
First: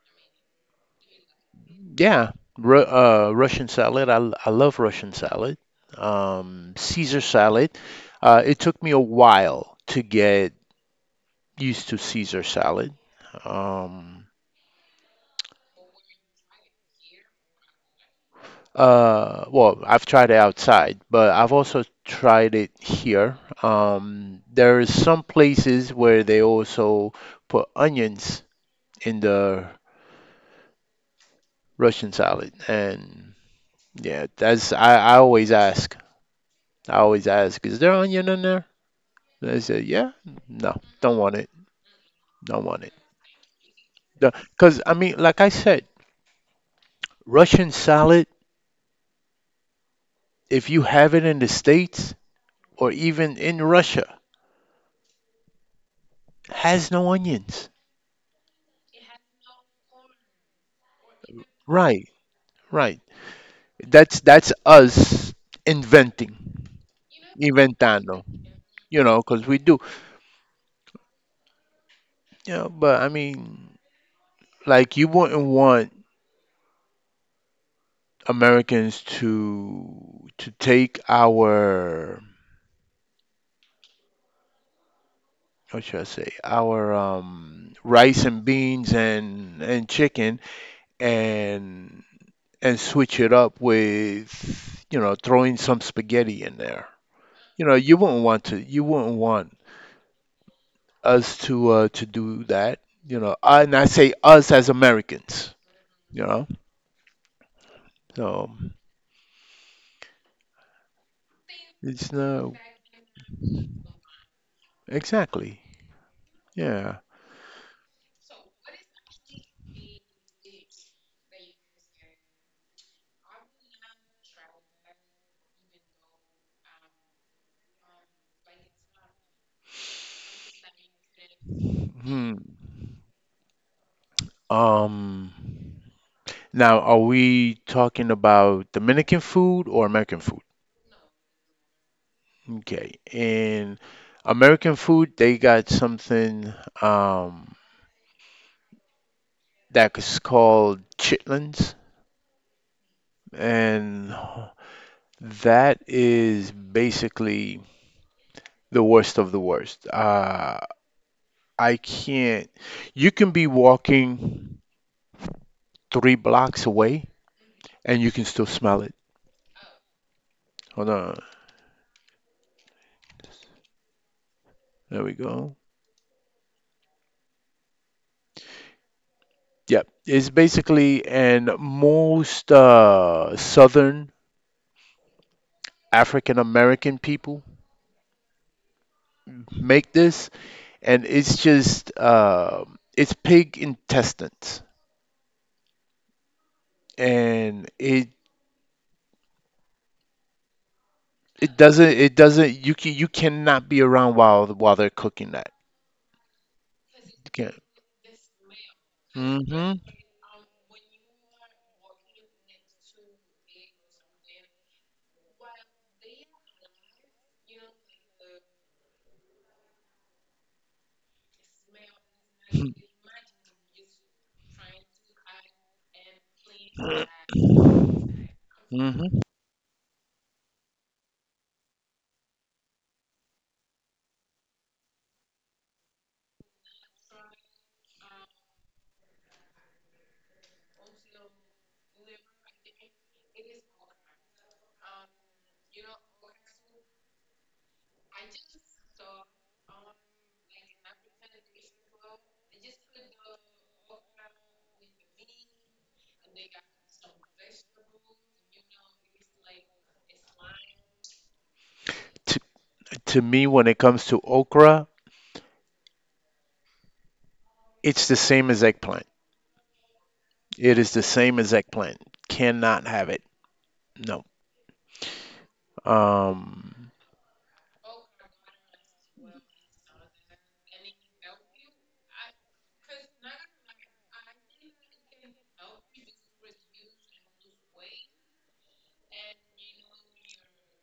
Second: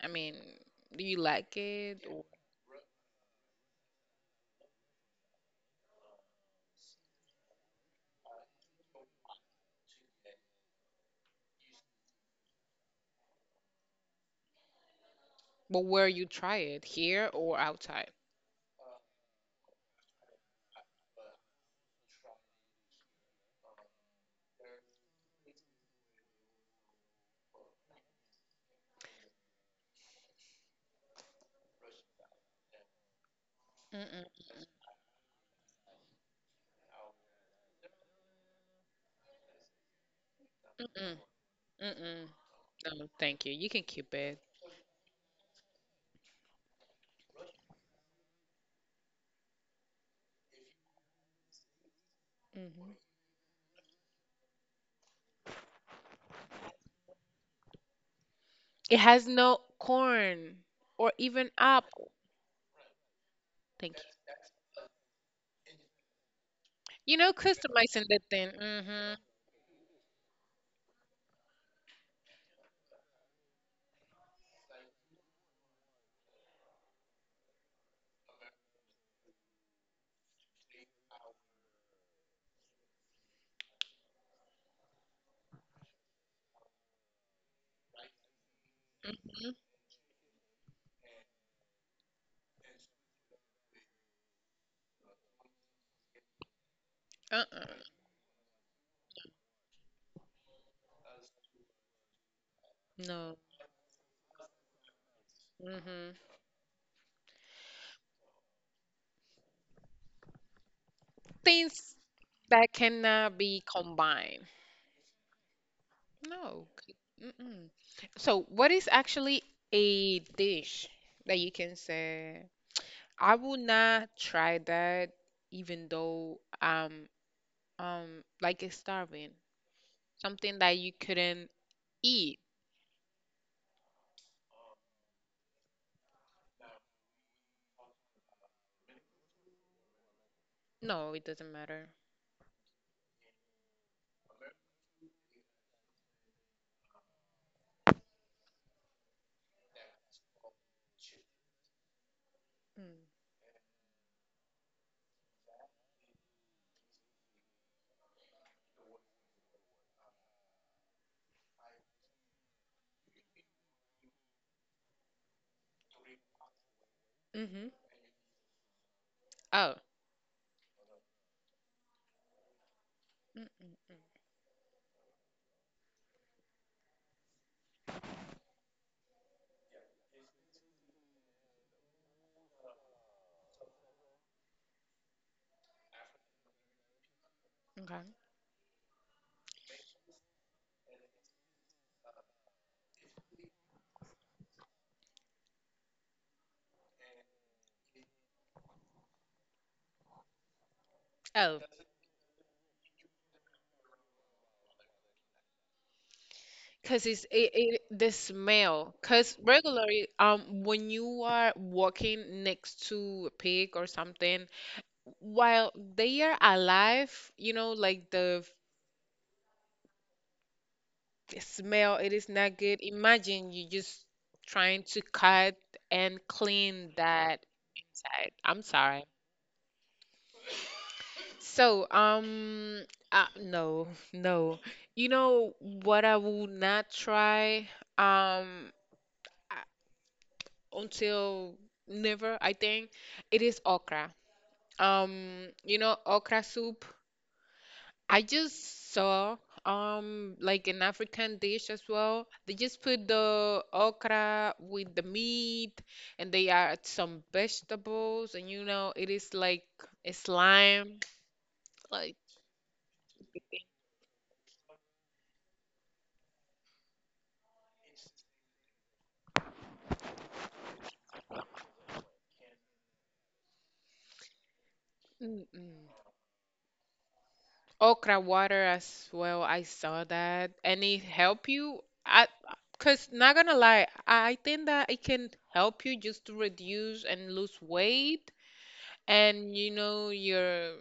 I mean, do you like it? Yeah, Ru uh, Russian salad. I, l- I love Russian salad. Um, Caesar salad. Uh, it took me a while to get used to Caesar salad. Um, But where you try it, here or outside? uh, well, I've tried it outside, but I've also tried it here. Um, there is some places where they also put onions in the Russian salad, and Mm-mm, yeah, that's, I, I always ask. I always ask, is there onion in there? They said, yeah, no, mm-mm, don't want it, mm-mm. don't want No, thank you. You can keep it. it. Because, I mean, like I said, Russian salad, if you have it in the States or Hmm. even in Russia, has no onions. It has no corn or even Right, apple. right. Thank That's you. that's us inventing, You know, customizing the inventando, thing. you Mm-hmm, know, because we do. Yeah, but I mean, like you wouldn't want Americans to to take our, what should I say, our, um, rice and beans mm-hmm. and and chicken and and switch it up with, you know, throwing some spaghetti in there. You know, Uh-uh. you wouldn't want to you wouldn't want us to uh, to do that. You know, No. and I say us as Americans. Mm-hmm. You know, so Things it's no, that cannot be combined. exactly, No. C-. yeah. Mm-mm. So, what is actually a dish that you can say I will not try that, even though I'm um like it's starving. Something that you couldn't Hmm. eat. Um. Now, are we talking about Dominican food or American food? No, it doesn't matter. Okay, in American food, they got something. Um, that is called chitlins, Mm. and that is basically the worst of the worst. Uh, I can't. You can be walking three blocks away, Mm-hmm. and you can still smell it. Oh. Hold on. Mm-mm-mm. There we go. Yep, it's basically, and most uh, Southern African American people Okay. make this, and it's just uh, it's pig intestines, and it. It Oh. doesn't. It doesn't. You can. You cannot be around while while they're cooking that. Cause it's You it, can't. it the smell. Cause Mm-hmm. regularly, um, when you are walking next to a pig or something, while they are alive, you know, like the the smell, it is not good. Imagine you just trying to cut and clean that inside. I'm sorry. Mm-hmm. So um uh, no, no. You know what I will not try um uh, until never, I think, it is okra. Um you know, okra soup, I just saw um like an African dish as well. They just put the okra with the meat and they add some vegetables and you know it is like a slime like. To, to me, when it comes to okra, it's the same as eggplant. It is the same as eggplant. Cannot have it. No. Mm-mm. Um. Okra water as well. I saw that and it help you. I, because not gonna lie, I think that it can help you just to reduce and lose weight, and you know your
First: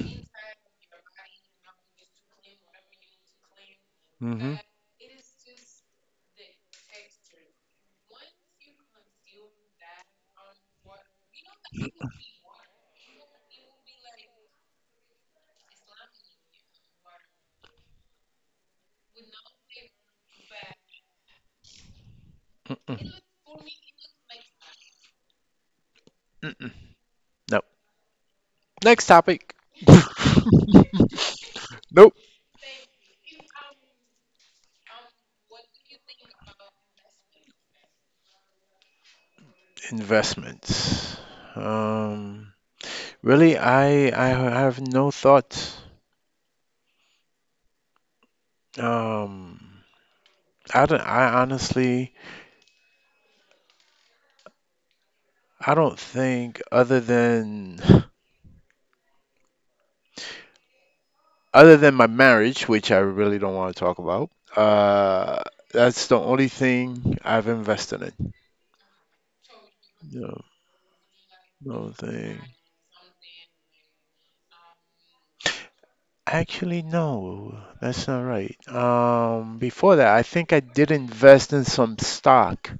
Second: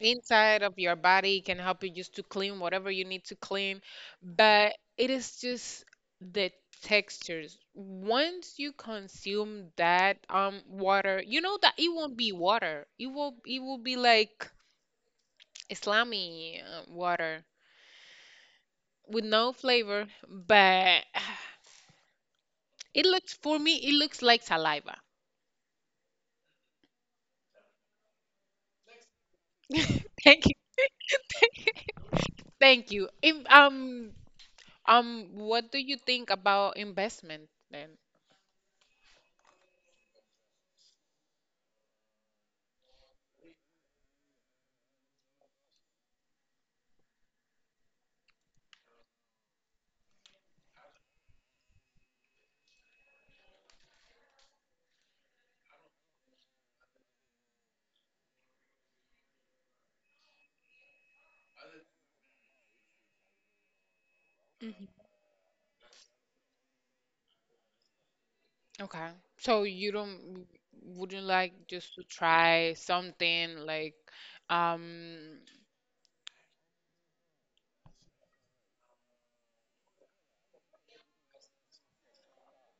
inside of your body, it can help you just to clean whatever you need to clean, Mm-hmm. but it is just the textures. Once you consume that um water, you know that it won't be water, it will it will be like islami, uh, water with no flavor, but *sighs* it Mm-mm. looks for me, it looks like saliva. Mm-mm. No. Next topic. *laughs* Thank you. *laughs* Nope. Thank you. Im- um um what do you think about investment then? Investments. Um. Really, I I have no thoughts. Um. I don't. I honestly. I don't think other than other than my marriage, which I really don't want to talk about. uh that's the only thing I've invested in. Okay. So you No, don't wouldn't like no just to thing. try something like um Actually, no, that's not right. Um, before that, I think I did invest in some stock,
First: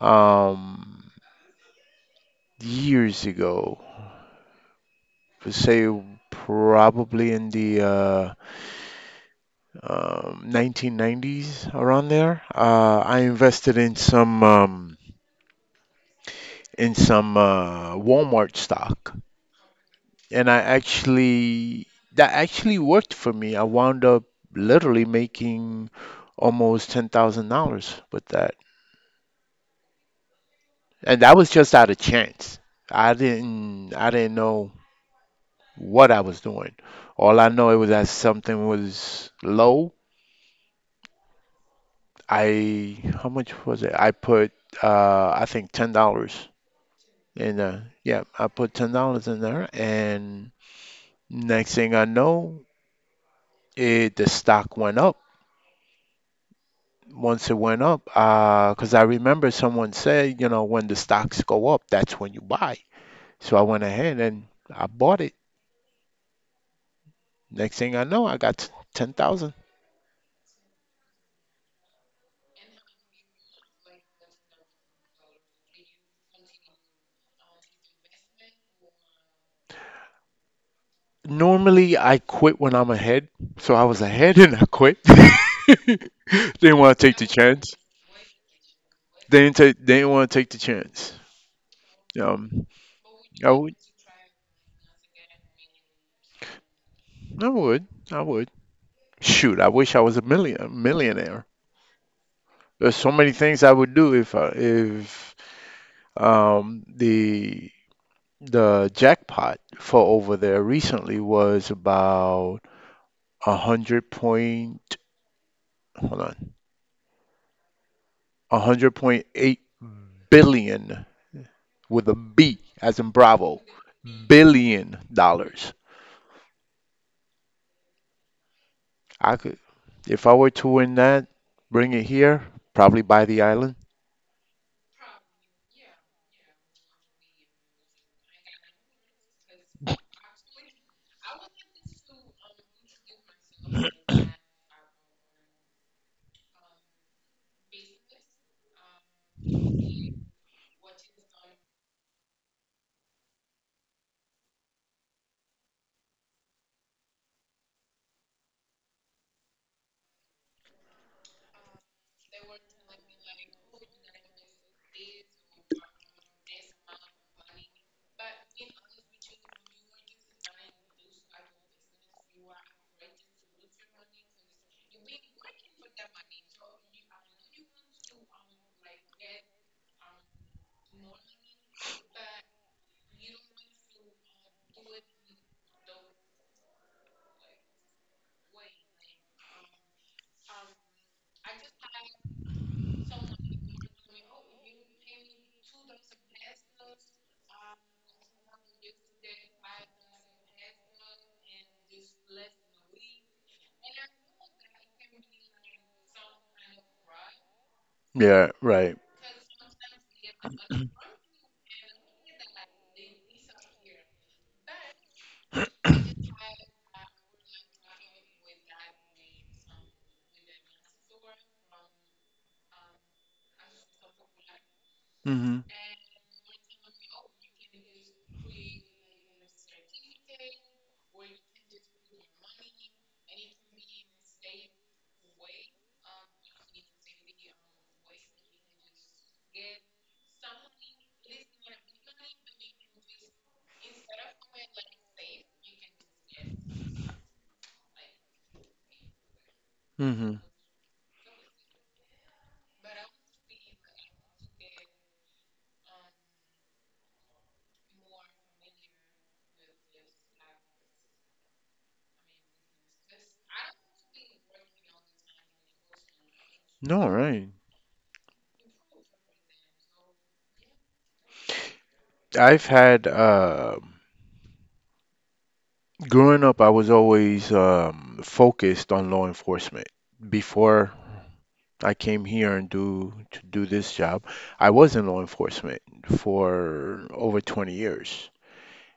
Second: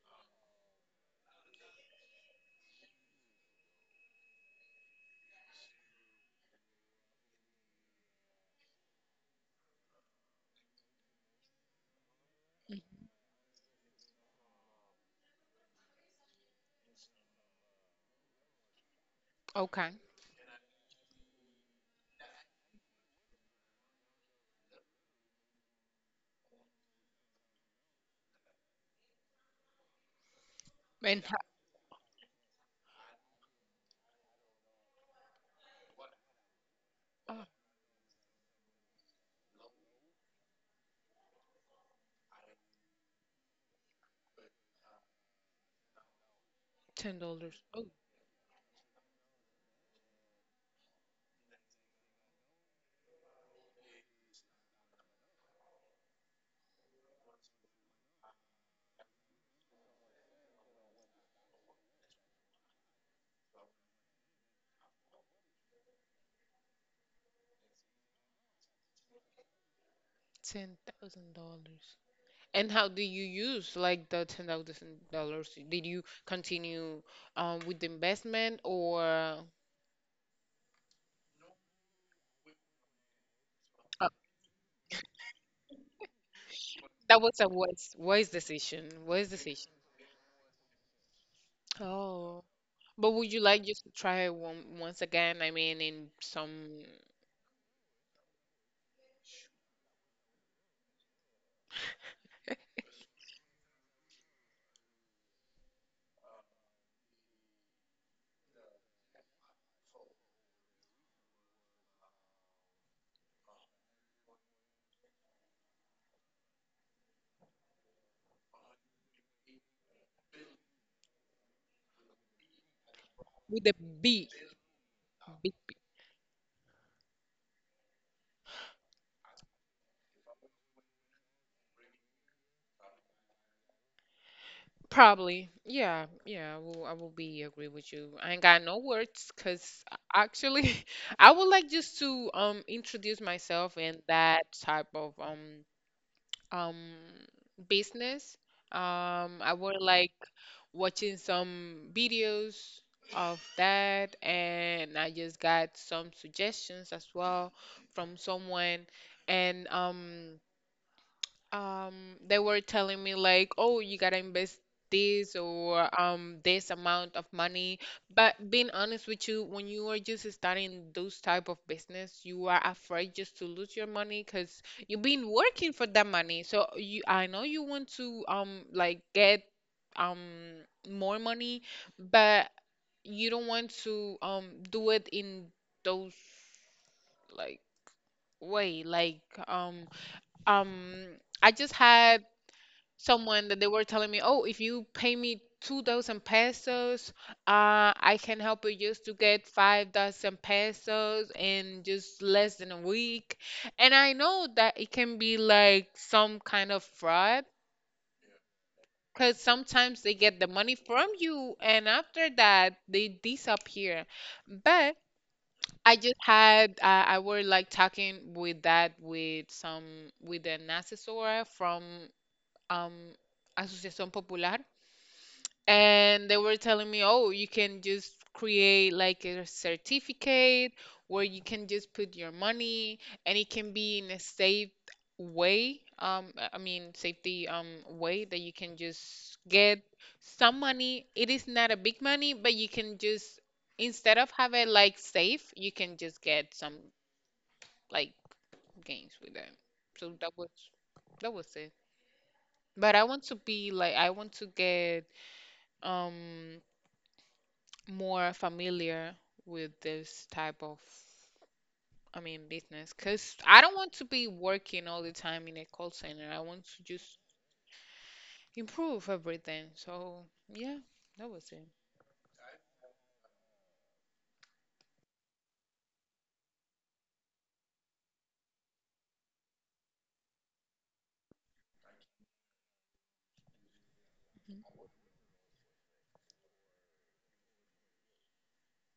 um years ago. For say probably in the uh, um, nineteen nineties around there. Uh, I invested in some um in some uh, Walmart stock, okay. and I actually, that actually worked for me. I wound up literally making almost ten thousand dollars with that, and And that how, was just out of chance. I didn't I didn't know what I was doing. All I know it was that something was low. I, how much was it? I put uh, I think ten dollars ten in. dollars. Uh, Oh, yeah, I put ten dollars in there, and next thing I know, it the stock went up. Once it went up, because I remember someone said, you know, when the stocks go up, that's when you buy. So I went ahead and I bought it. Next thing I know, I got ten thousand. ten thousand dollars. And how do you use like the ten thousand dollars? Did you continue um with the investment or uh, Normally, I quit when I'm ahead, so I was ahead *laughs* and I quit. *laughs* Didn't want to take that the was a chance. wise wise decision. Wise Didn't decision. take. Didn't want to take the chance. Oh, Um, but would you I like would. just to try one once again? I mean, in some. I would. I would. Shoot, I wish I was a million millionaire. There's so many things I would do if I, if Um, the the jackpot for over there recently was about a hundred point, hold on, a hundred point eight billion, with a B as in Bravo, With the B, billion dollars. I could, if I were to win that, bring it here, probably buy the island. probably. Yeah, yeah, I will I will be agree with you. I ain't got no words because actually *laughs* I would like just to um introduce myself in that type of um um business. Um, I would like watching some videos of that, and I just got some suggestions as well from someone, and um um they were telling me like, oh, you gotta invest this or um this amount of money. But being honest with you, when you are just starting those type of business, you are afraid just to lose your money because you've been working for that money. So you, I know you want to um like get um more money, but you don't want to um do it in those like way like um um I just had someone that they were telling me, "Oh, if you pay me two thousand pesos, uh, I can help you just to get five thousand pesos in just less than a week." And I know that it can be like some kind of fraud Yeah, right. because sometimes they get the money from you, and after that they disappear. But I just had uh, I were like talking with that with some with an assessor from um Asociación Popular, Mm-hmm. and they were telling me, oh, you can just create like a certificate where you can just put your money and it can be in a safe way. Um, I I mean, safety um way that you can just get some money. It is not a big money, but you can just, instead of have it like safe, you can just get some like gains with it. So that Mm-hmm. was that was it. But I want to be like, I want to get um more familiar with this type of, I mean, business. Because I don't want to be working all the time in a call center. I want to No, just right. improve everything. So, yeah, that was it. I've had uh, Growing up, I was always um, focused on law enforcement. Before I came here and do to do this job, I Mhm. was in law enforcement for over twenty years,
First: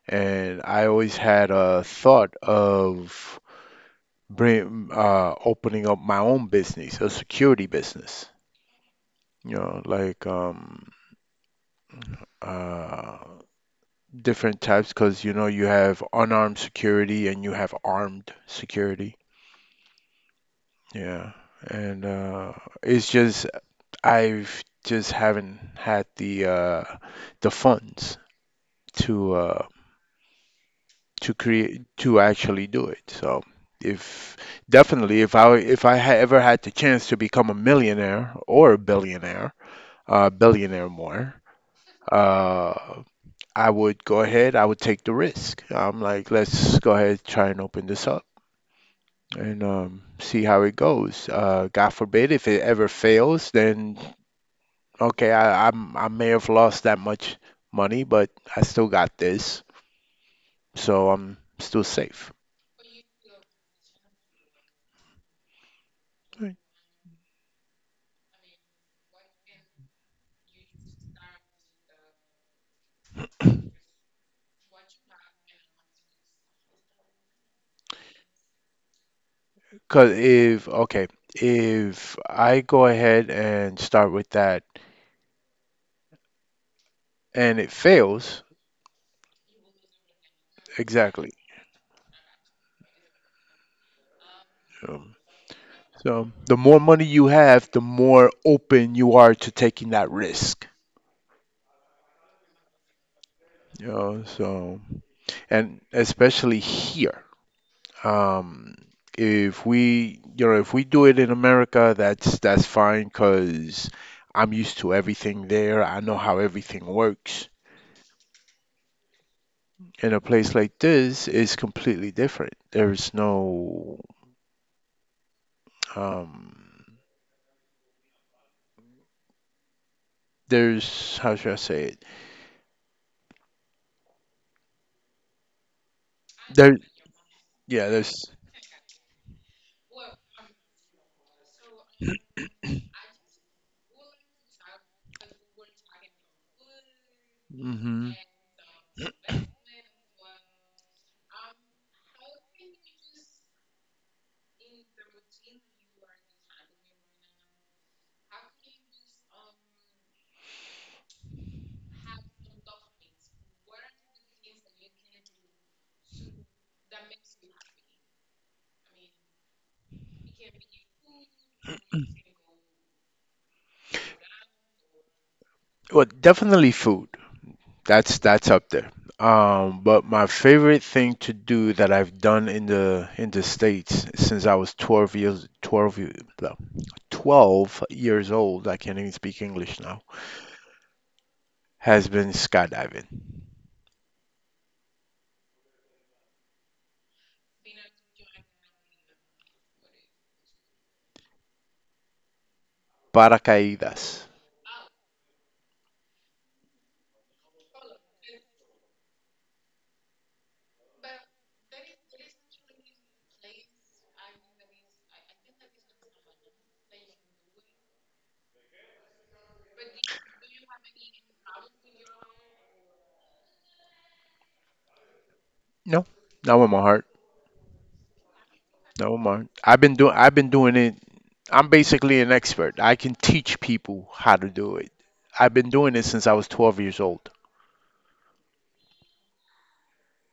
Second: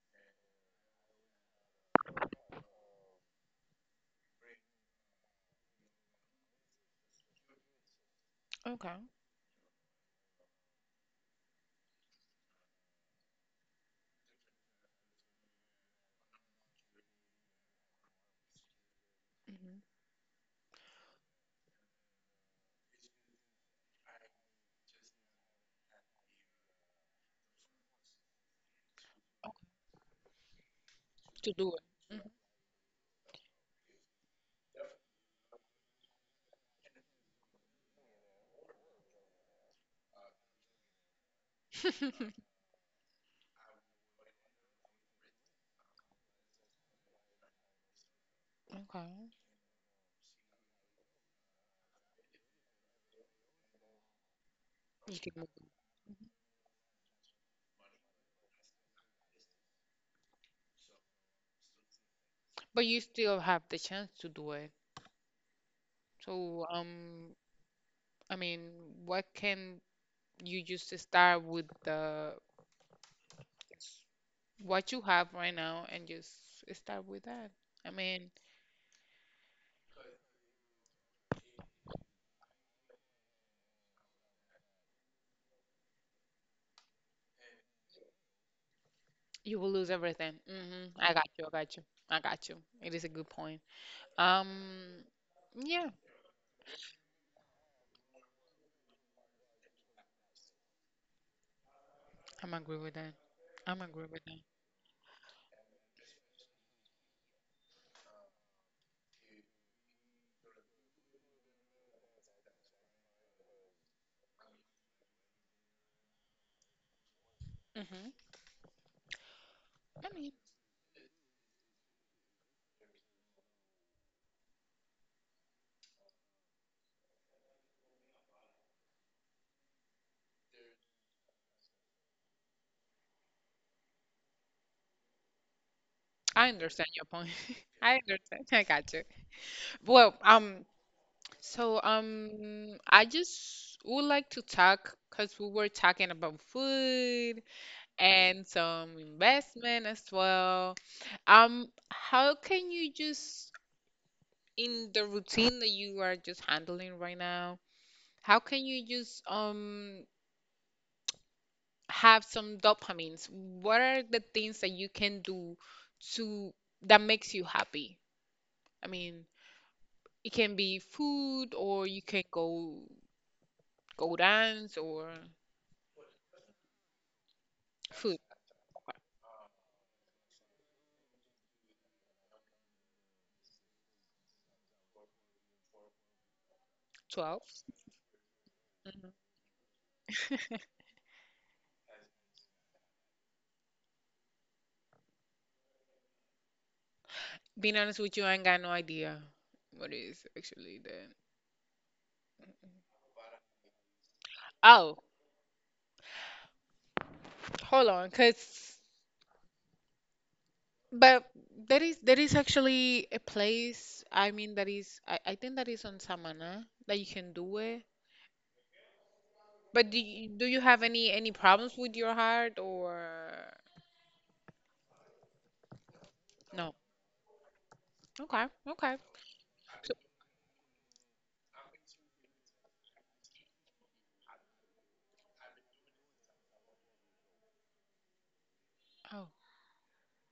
and I always had a thought of bring, uh, opening up my own business, a security business. Okay. You know, like um, uh, different types, because you know you have unarmed security and you have armed security. Hmm. Yeah, and uh, it's just, I've just haven't had the uh, the funds to uh, to To do create it. to Mhm. actually do it. So if definitely, if I if I ha ever had the chance to become a millionaire or a billionaire, uh, billionaire more. *laughs* Uh, I would go ahead. I would take the risk. I'm like, let's go ahead, try and open this up Okay. and, um, see how it goes. Uh, God forbid if it ever fails, then, You okay, can move I, on. I'm I may have lost that much money, but I still got this, so I'm still safe. But you still have the chance to do it. Right. So, um, I mean, what can you just start with the what you have right now and just start with that? I mean, 'Cause if, okay, if I go ahead and start with that and it fails, you will lose everything. Hmm. I got exactly. you. I got you. I got you. It is a good point. Um, Um, yeah, so the more money you have, the more open you are to taking that risk. I'm agree with that. I'm You agree know, with that. so and especially here. Um, if we, you know, if we do it in America, that's that's fine because I'm used to everything there. I know how everything works. Hmm. I In a mean, place like this, it's completely different. There's no, um, there's, how should I say it? I There, understand your point. *laughs* yeah, I there's. understand. I got you. Well, um, so um, I just would like to talk because we were talking about food Hmm. and some investment as well. Um, how can you just, in the routine that you are just handling right now, how can you just um have some dopamines? What are the things that you can do to that makes you happy? I mean, it can be food or you can go go dance or Well, definitely food. food. That's that's up there. Um, but my favorite thing to do that I've done in the in the States since I was twelve years, twelve ye- blah, twelve. twelve years old, I can't Mhm. even speak English now, has been skydiving. Being honest with you, I ain't got no idea what is actually the. Paracaídas. Oh, hold on, cause but there is there is actually a place. I mean, that is, I, I think that is on Samana that you can do it. But do you, do you have any any problems with your heart or No, not with no? my heart. Okay, okay. Not with my heart. I've So, been doing I've been doing it. I'm basically an expert. I can teach people how to do it. I've been doing it since I was twelve years old. oh,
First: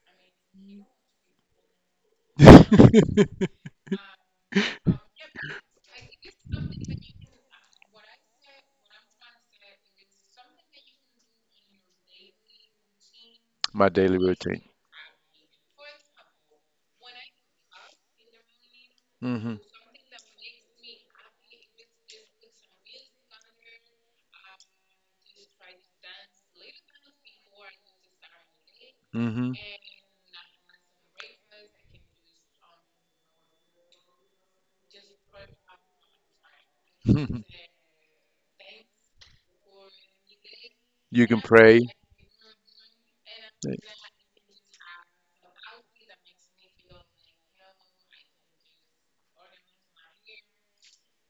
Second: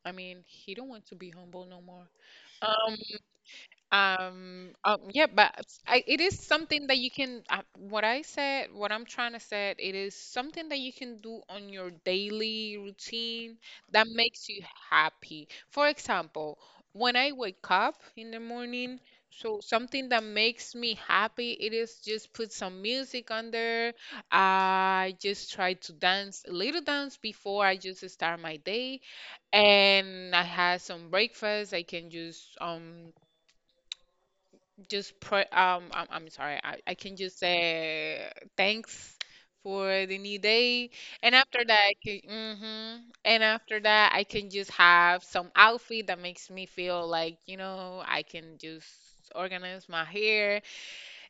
I mean, he don't want to be humble no more. *laughs* Um, um, yeah, but s- I, it is something that you can, uh, what I said, what I'm trying to say, it is something that you can do on your daily routine My that daily makes routine. you happy. For example, when I wake up in the morning, Hmm. so something that makes me happy, it is just put some music on there. I just try to dance a little dance before I just start my day and I had some breakfast. I can just um just pro um I'm, I'm sorry I, I can just Hmm. *laughs* say thanks for the new day. You And can after pray. that I can, hmm and after that I can just have some outfit that makes me feel like, you know, I can just organize my hair.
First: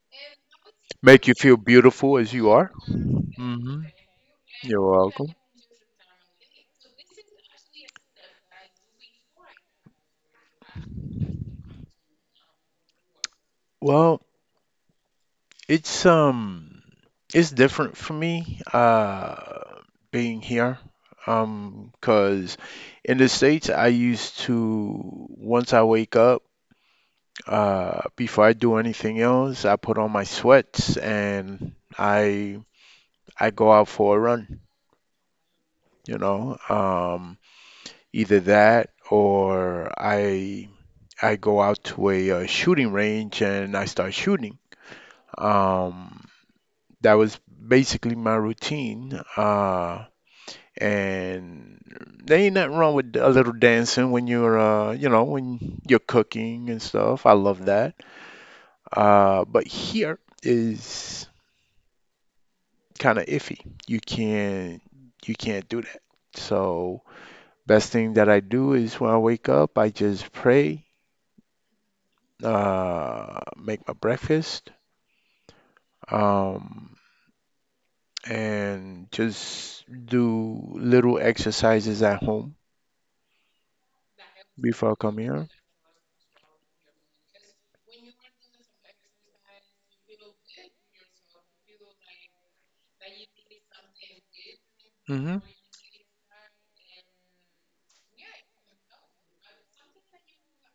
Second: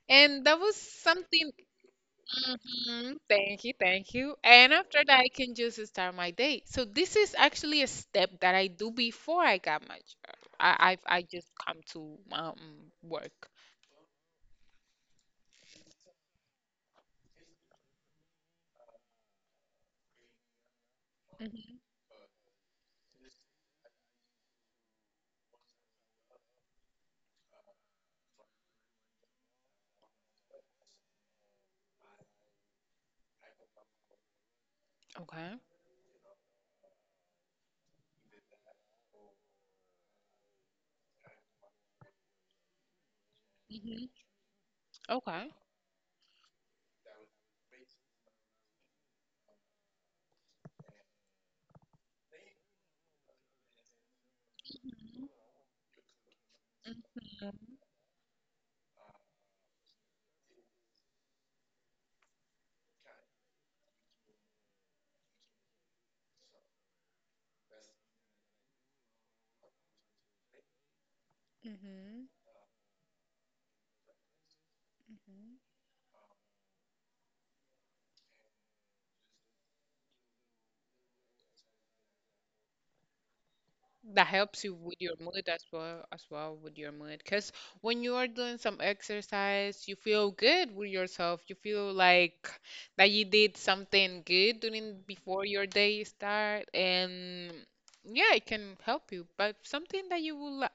And that was Make you something. feel beautiful as you are. Hmm, thank you, Hmm. thank you. And You're after that I welcome. can just start my day. So this is actually a step that I do before I got my job. I I, I just come to um work. Well, it's um, it's different for me, uh being here, Mm-hmm. um, 'cause in the States I used to, once I wake up, uh before I do anything else, I put on my sweats and I I go out for a run. Okay. You know, um, either that or I I go out to a, uh shooting range and I start Hmm. shooting. Okay. Um, that was basically my routine. Uh, and there ain't nothing wrong with a little dancing when you're uh, you Mm-hmm. know, when you're cooking and stuff. I love that. Uh, but here is kind of iffy. You can't you can't do that. So best thing that I do is when I wake up, I just pray, Mm-hmm. uh, make my breakfast, Hmm. um, and just do little exercises at home That helps you before I with your come here. mood as well, as well with your mood. Because when you are doing some exercise, you feel good with yourself. You feel like that you did something good during Hmm. before your day start, and yeah, it can help you. But something that you would like,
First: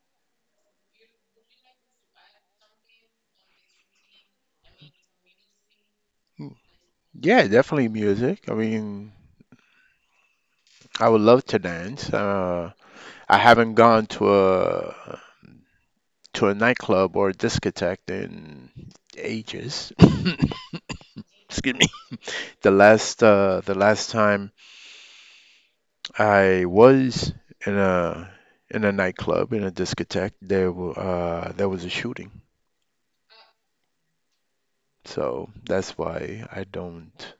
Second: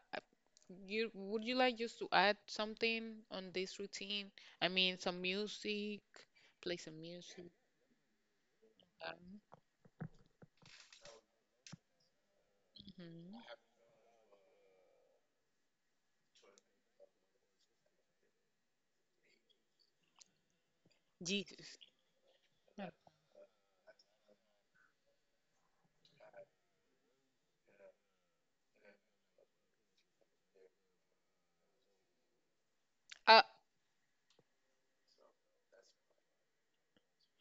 you would you like just to add something on this routine? I mean, some music, play some Yeah, music. definitely music. I mean, I would love to dance. Uh, Mhm. I haven't gone to a to a nightclub or a discotheque in ages. *laughs* *coughs* Excuse Jesus. me. The Yeah. last uh, the last time. I was in a in a nightclub in a discotheque. There were uh, there was a shooting, Uh, so that's why I don't.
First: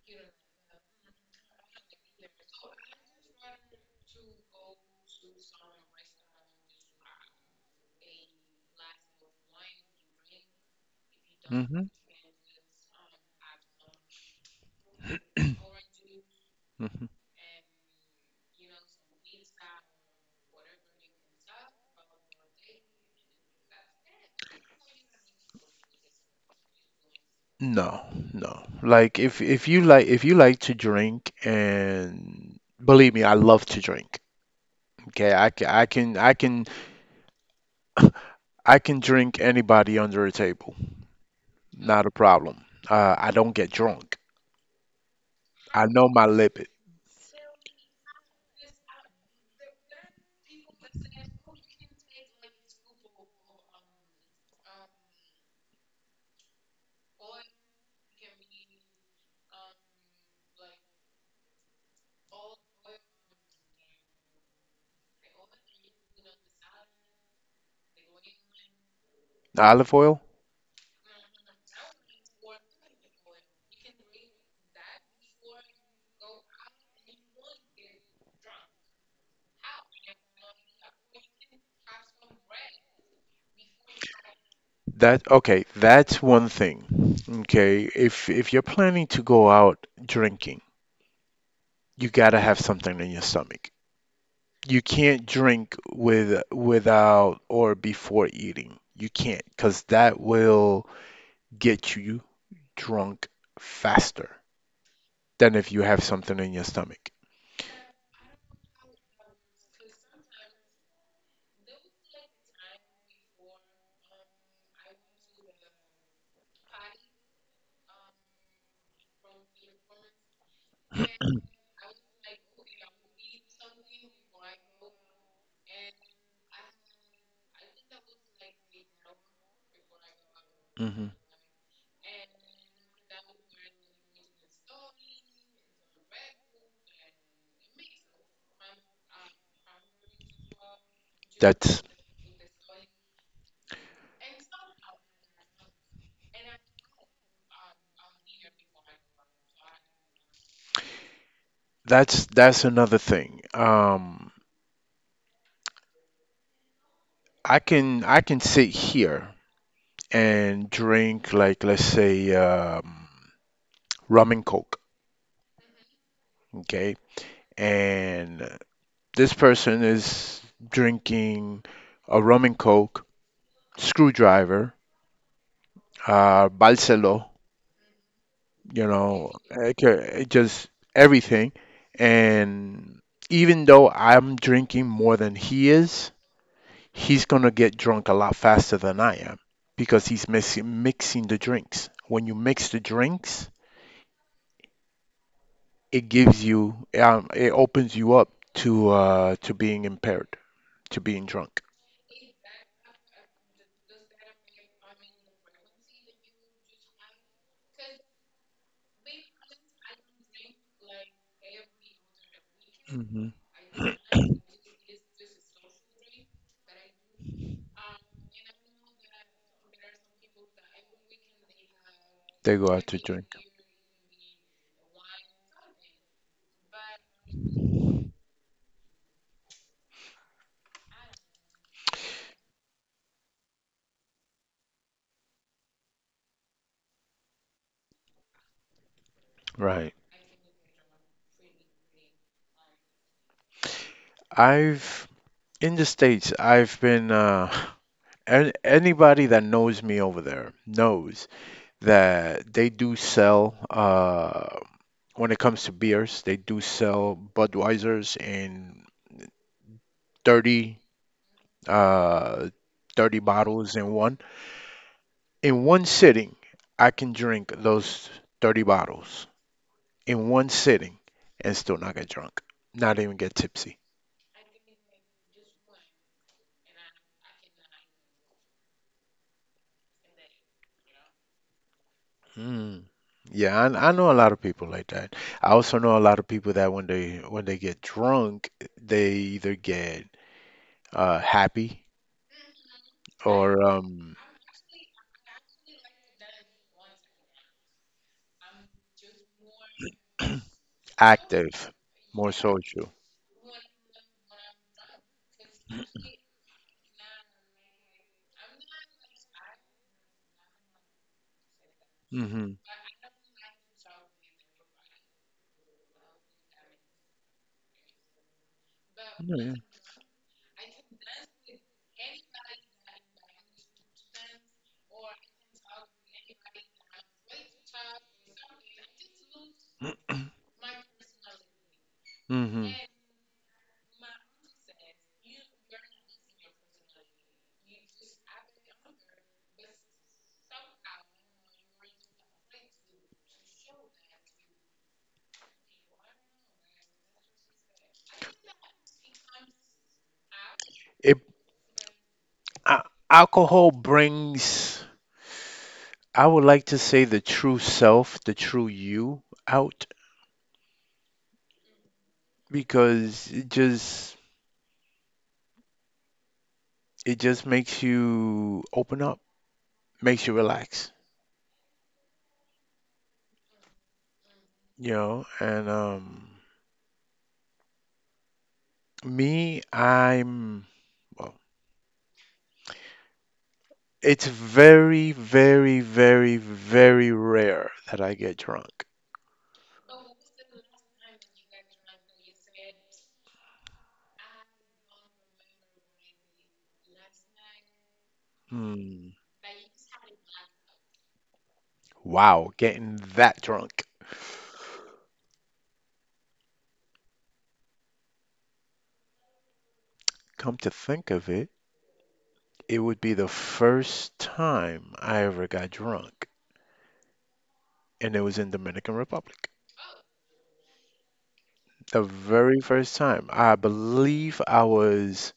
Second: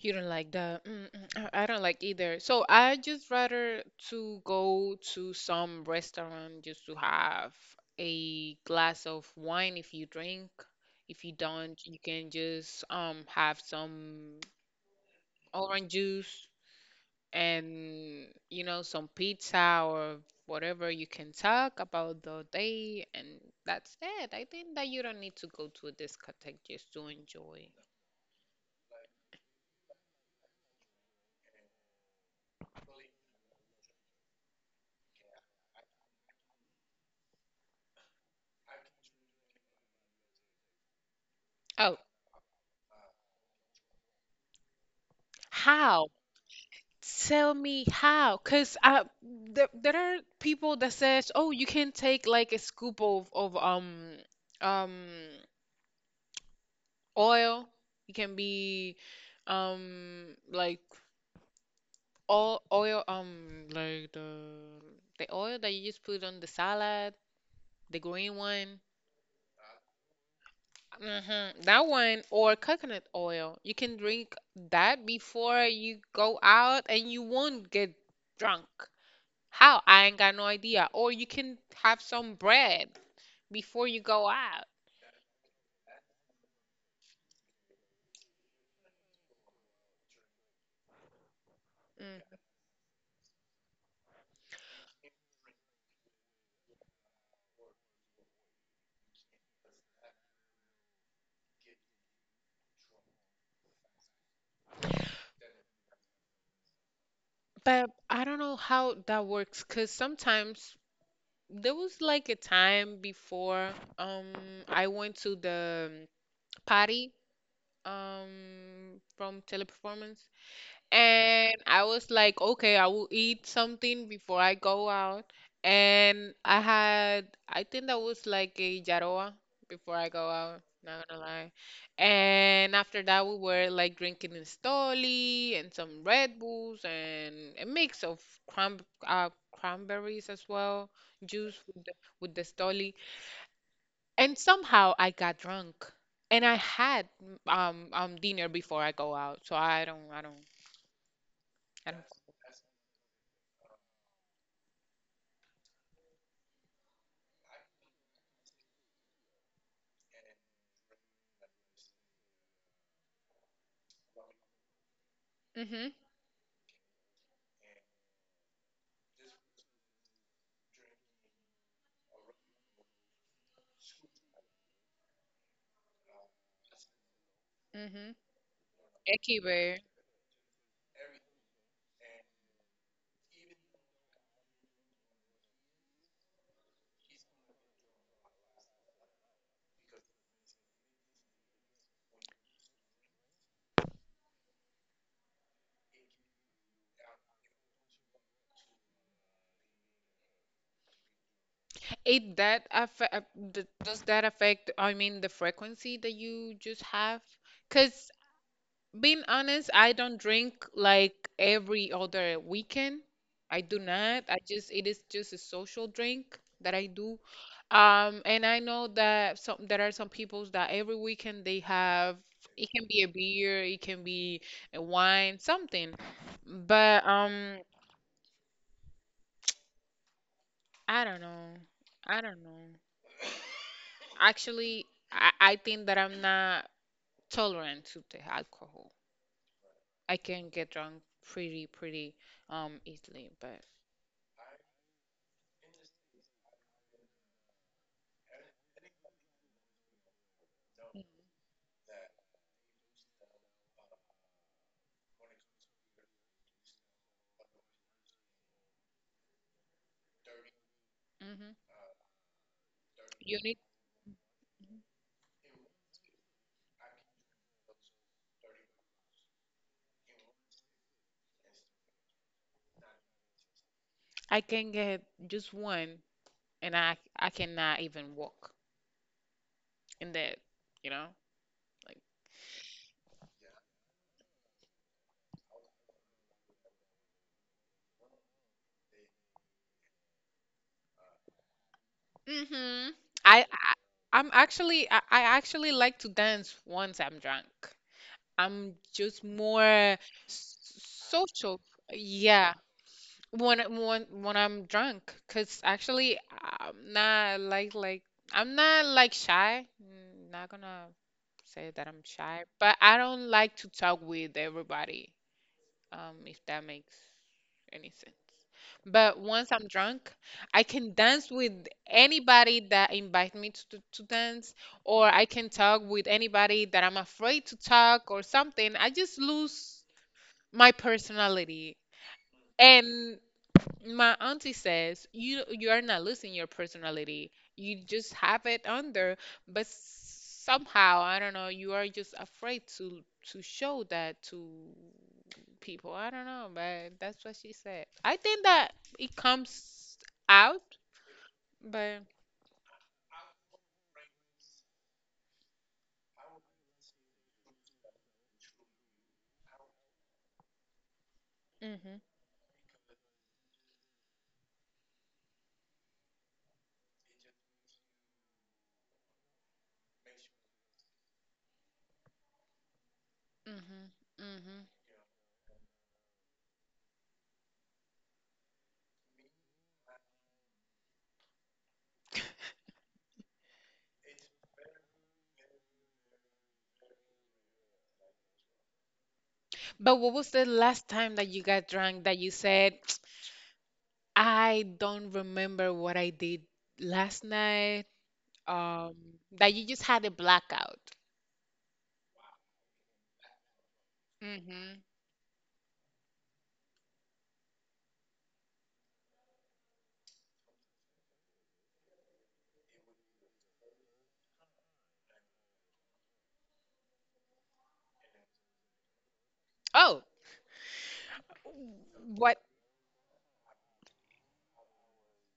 you don't like that. Mm, mm, I I don't like either. So I just rather to go to some restaurant just to have a glass of wine if you drink. If you don't, Hmm. you can just um have some orange juice Hmm. and you know some pizza or whatever. You can talk about the day and that's it. I think that you don't need to go to a discotheque just to enjoy. No, no. Like if if you like if you like to drink and believe me, I love to drink. Okay, I can I can I can I can drink anybody under a table. Oh, Not a problem. Uh, I don't get drunk. I how, know my lipid. tell me how, because I there, there are people that says, oh, you can take like a scoop of, of um um oil. It can be, um like, all oil, um like the the oil that you just put on the salad. The green one. Olive oil? Hmm. That one or coconut oil. You can drink that before you go out and you won't get drunk. How? I ain't got no idea. Or you can have some bread before you go out. That okay, that's one thing. Okay, if if you're planning to go out drinking, you Mm. gotta have something in your stomach. You can't drink with without or before eating. You can't, not cause that will get you drunk faster than if you have something in your stomach. But I don't know how that works because sometimes there was like a time before, um I went to the party um from Teleperformance. And I was like, okay, I will eat something before I go out. And I had, I think that was like a Yaroa before I go out, not Hmm. gonna lie. And after that, we were like drinking in Stoli and some Red Bulls and a mix of cran uh, cranberries as well, juice That's with the, with the Stoli. And somehow I got drunk. And I had um um dinner before I go out, so I don't I don't I don't. that's that's another thing. Um, I can I can sit here and drink like let's say um, rum and coke. Mm-hmm. Okay, and this person is drinking a rum and coke, screwdriver, uh, balselo, Mm-hmm. you know, it Everywhere. ca- it just everything. And even though I'm drinking more than he is, he's gonna get drunk a lot faster than I am because he's mixing mixing the drinks. When you mix the drinks, it gives you, um, it opens you up to uh, to being impaired, to being drunk. It that affect Does that affect, I mean, the frequency that you just have? Because being honest, I don't drink like every other weekend. Hmm. I do not. I just, it is just a social drink that I do. Um, and I know that some there are some peoples that every weekend they have, They go it out can to be a drink. beer, it can be a wine, something. But um, I don't know. I don't know. Actually, I, I think that I'm not tolerant to the alcohol. Right. I can get drunk pretty, pretty um easily, but I've In the States, I've been uh *laughs* and anybody that knows me over there knows that they do sell uh when it comes to beers, they do sell Budweisers in thirty hmm, uh thirty you need. bottles in one. In one sitting, I can drink those thirty bottles in one sitting and still not get drunk, not even get tipsy. I can get just one, and I I cannot even walk in that. You know, like, Mm. Yeah, I, I know a lot of people like that. I also know a lot of people that when they when they get drunk, they either get uh, happy hmm. I, or I um, I'm actually I, I actually like to dance once I'm drunk. I'm just more s- social. active, more Yeah, social. when when when I'm drunk, cause actually I'm not like like, I'm not like shy. Mm, not gonna say that I'm shy, Hmm. but I don't like to talk with everybody. Um, if that makes any sense. But once Yeah. I'm drunk, I can dance with anybody that invite me to, to, to dance, or I can talk with anybody that I'm afraid to talk or something. I just lose my personality. Hmm. And my auntie says you, you are not losing your personality. You just have it under, but somehow, I don't know, you are just afraid to to show that to people. I don't know, but that's what she said. I think that it comes out, It but uh, alcohol brings, I would like to say, the true self, the true you out mhm, because it just it just makes you open up, makes you relax, mhm, mhm. you know, and um. Me, I'm, well, it's very, very, very, very rare that I get drunk. But what was the last time that you got drunk that you said, *tsk* I don't remember what I did last night? Um, Hmm. that you just had a blackout. Wow, getting that drunk. Mm-hmm. Come to think of it, it would be the first time I ever got drunk, and it was in Dominican Republic. Oh, The what? very first time. I believe I was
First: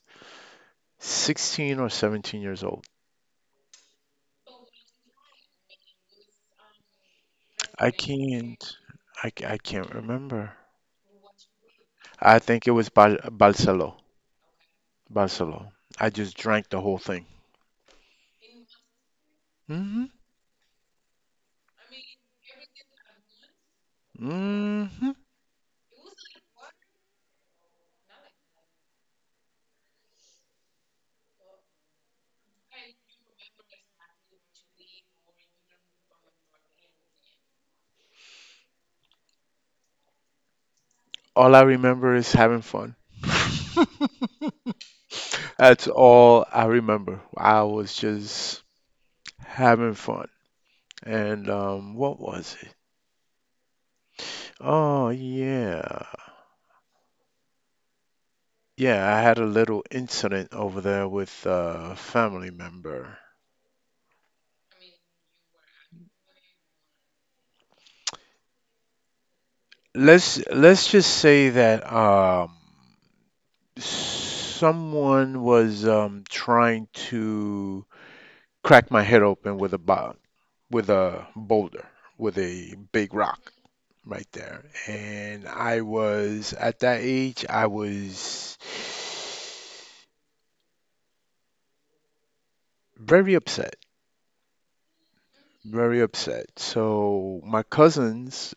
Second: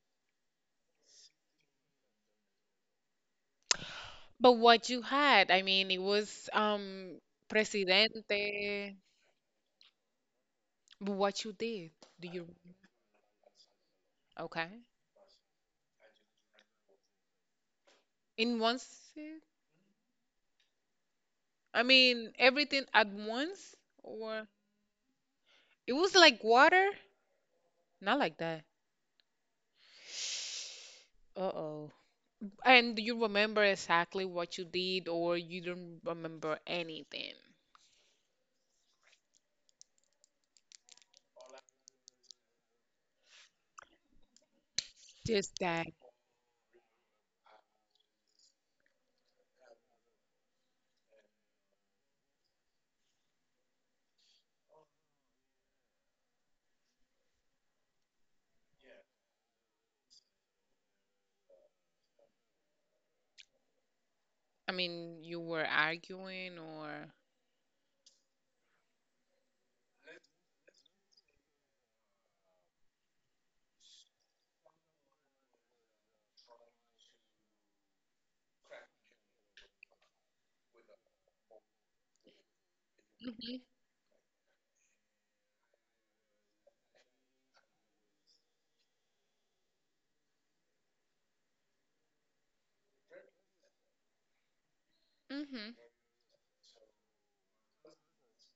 sixteen or seventeen years old. But what you had? I mean, it was um I can't, Presidente. I, ca- I can't remember. But what you did? Do I you think it remember? was Bal Balsalo. Okay. Buffalo. I just drank the whole thing. In one sip? Hmm. I mean, everything at once, or Hmm. it was like water? Not like that. *sighs* Uh-oh. And do you remember exactly what you did, or you don't remember anything? All I remember is having fun. *laughs* Just That's that. all I remember. I was just having fun. And um, what was it? Oh, yeah. Yeah, I had a little incident over there with uh, a family member. I mean, you were arguing, or. Let's let's just say that um someone was um trying to cracked my head open with a bo- with a boulder, with a big rock Mm-hmm. right there. And I was at that age, I was very upset, Mm-hmm. very upset. So my cousins,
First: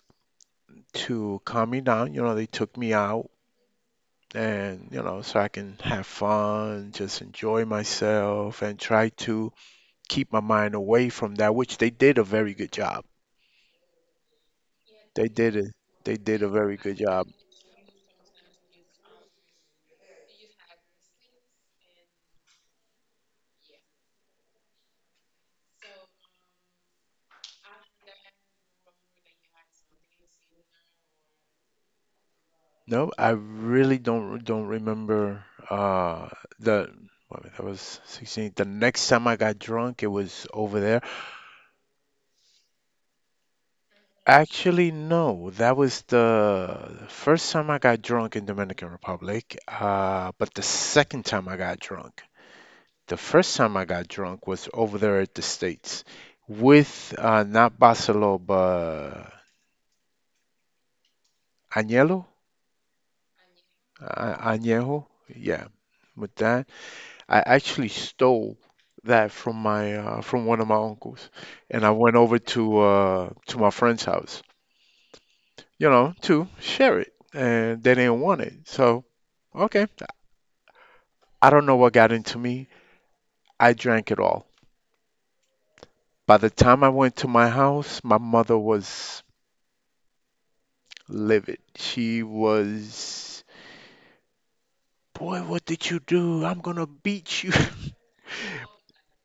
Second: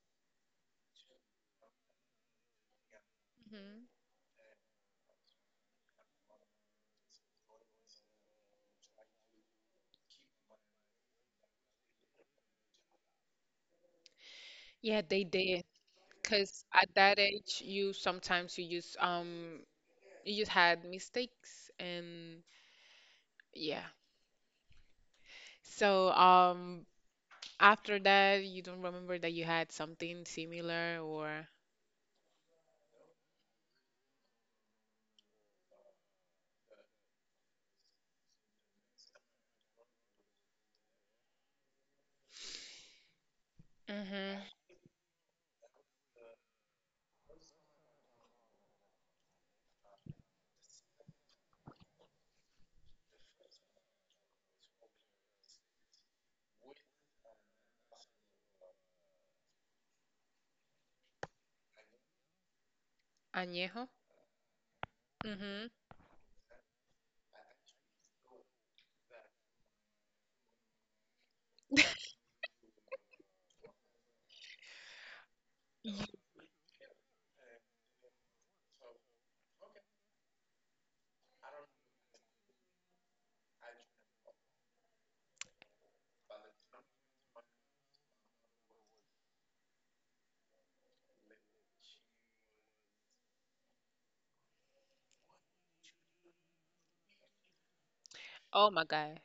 to calm me down, you know, they took me out Mhm. and you know, so I can have fun, just enjoy myself, and try to keep my mind away from that, which they did a very good job. Yeah, they They did did. it. They did a Because very at good that job. age, you sometimes you just um you just had mistakes and yeah. So um, after that, you don't remember that you had something similar or No, I really don't don't remember uh the well, I that was sixteen. The next time I got drunk, it was over there. mm-hmm. Actually, no, that was the first time I got drunk in Dominican Republic. Uh, but the second time I got drunk, The first time I got drunk was over there at the States with uh, not Barcelo, but Añelo, Añejo. uh, Añejo, yeah, Mm-hmm. with that. I actually stole that from my uh, from one of my uncles, and I went over to uh, to my friend's house, you You, know, to share it, and they didn't want it. So okay, I don't know what got into me. I drank it all. By the time I went to my house, my mother was livid. She was, boy, what did you do? I'm gonna beat you. *laughs* oh my God.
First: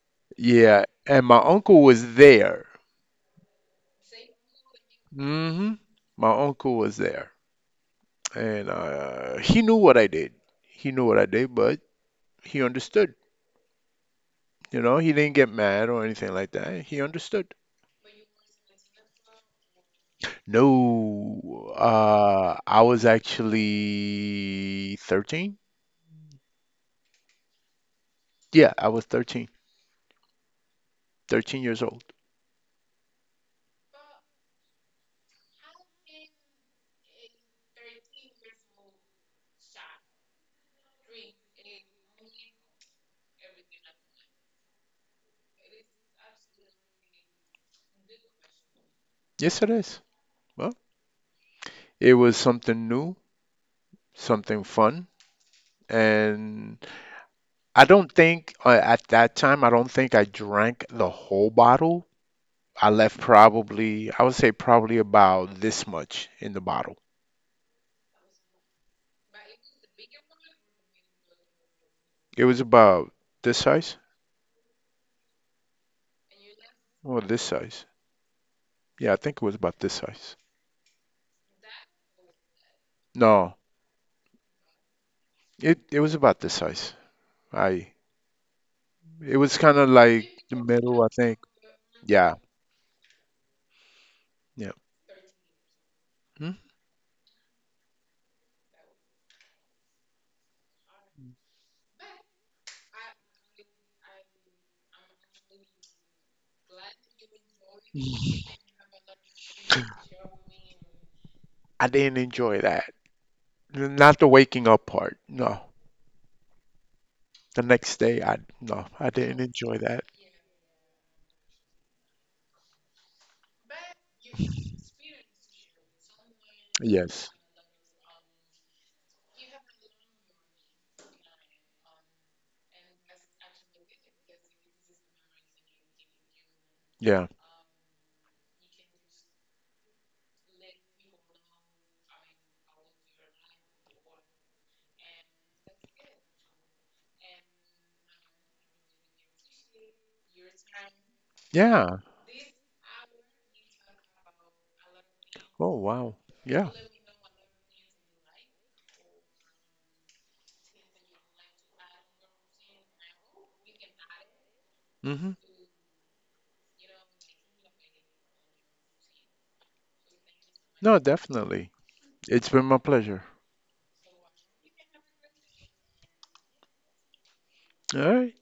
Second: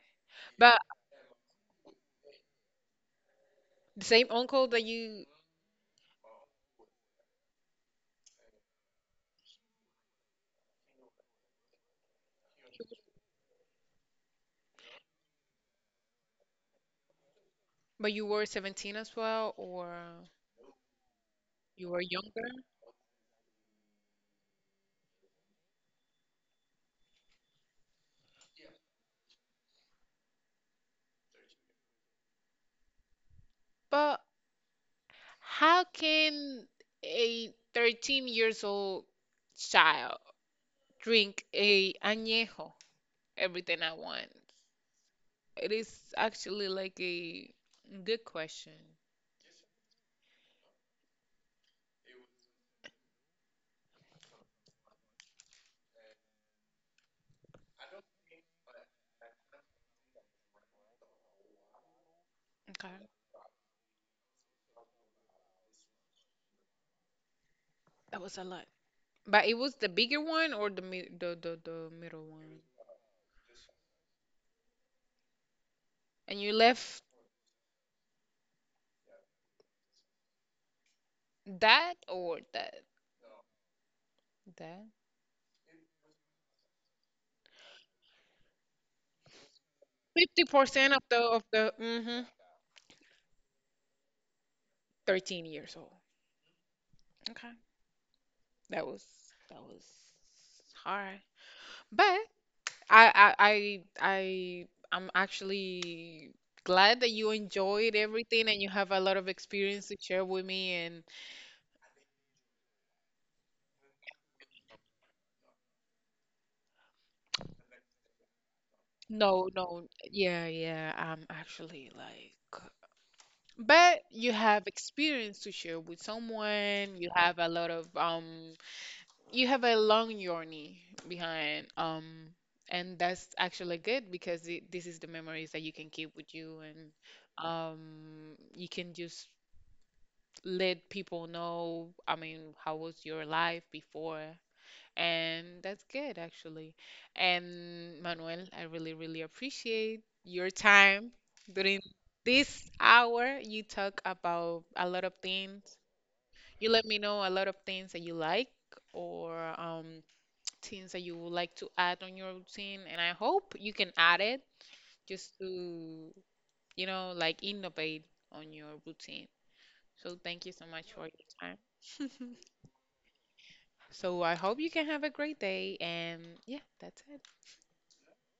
But Yeah, and my uncle was there. the same uncle that you, Hmm. My uncle was there, and uh, he knew what I did. He knew what I did, but he understood. You know, he didn't get mad or anything like that. He understood. but you were seventeen as well or No, you were younger. uh, I was actually thirteen. Yeah, I was thirteen, thirteen years old. But how can a thirteen years old child drink a añejo, everything I want? It is actually like a good question. Yes, it is. Well, it was something new, something fun. And I don't think uh, at that time, I don't think I drank the whole bottle. Okay, I left probably, I would say probably about this much in the bottle. that was a lot. But it was the bigger one or the mi the, the the middle It was one? about this size And you left or this size. Yeah, I think it was about this size. that or that No, that? it it was about this size. I it was kind of like the fifty percent of middle, I the think. of the mm-hmm, Yeah, yeah. thirteen years old. Hmm? *laughs* Okay. That was that was hard. But I I I I I'm actually glad that you enjoyed everything and you have a lot of experience to share with me. And I didn't enjoy that. Not the waking up part. No. The next day, I no, I didn't no, enjoy no, that. yeah, yeah, I'm actually like, but you have experience to share with someone. You Yes. have a lot of um, you have a long journey behind um, and that's actually good because it, this is the memories that you can keep with you Yeah. and um, you can just let people know, I mean, how was your life before. And that's good, actually. And Manuel, I really, really appreciate your time during Yeah. this hour. You talk about a lot of things. Oh, wow. Yeah. You let me know a lot of things that you like or um, things that you would like to add on your routine. And I hope you can add it Hmm. just to, you know, like innovate on your routine. So thank you so much No, for your time. definitely. *laughs* It's been my pleasure. So I hope you can have a great day. And yeah, that's it. All right.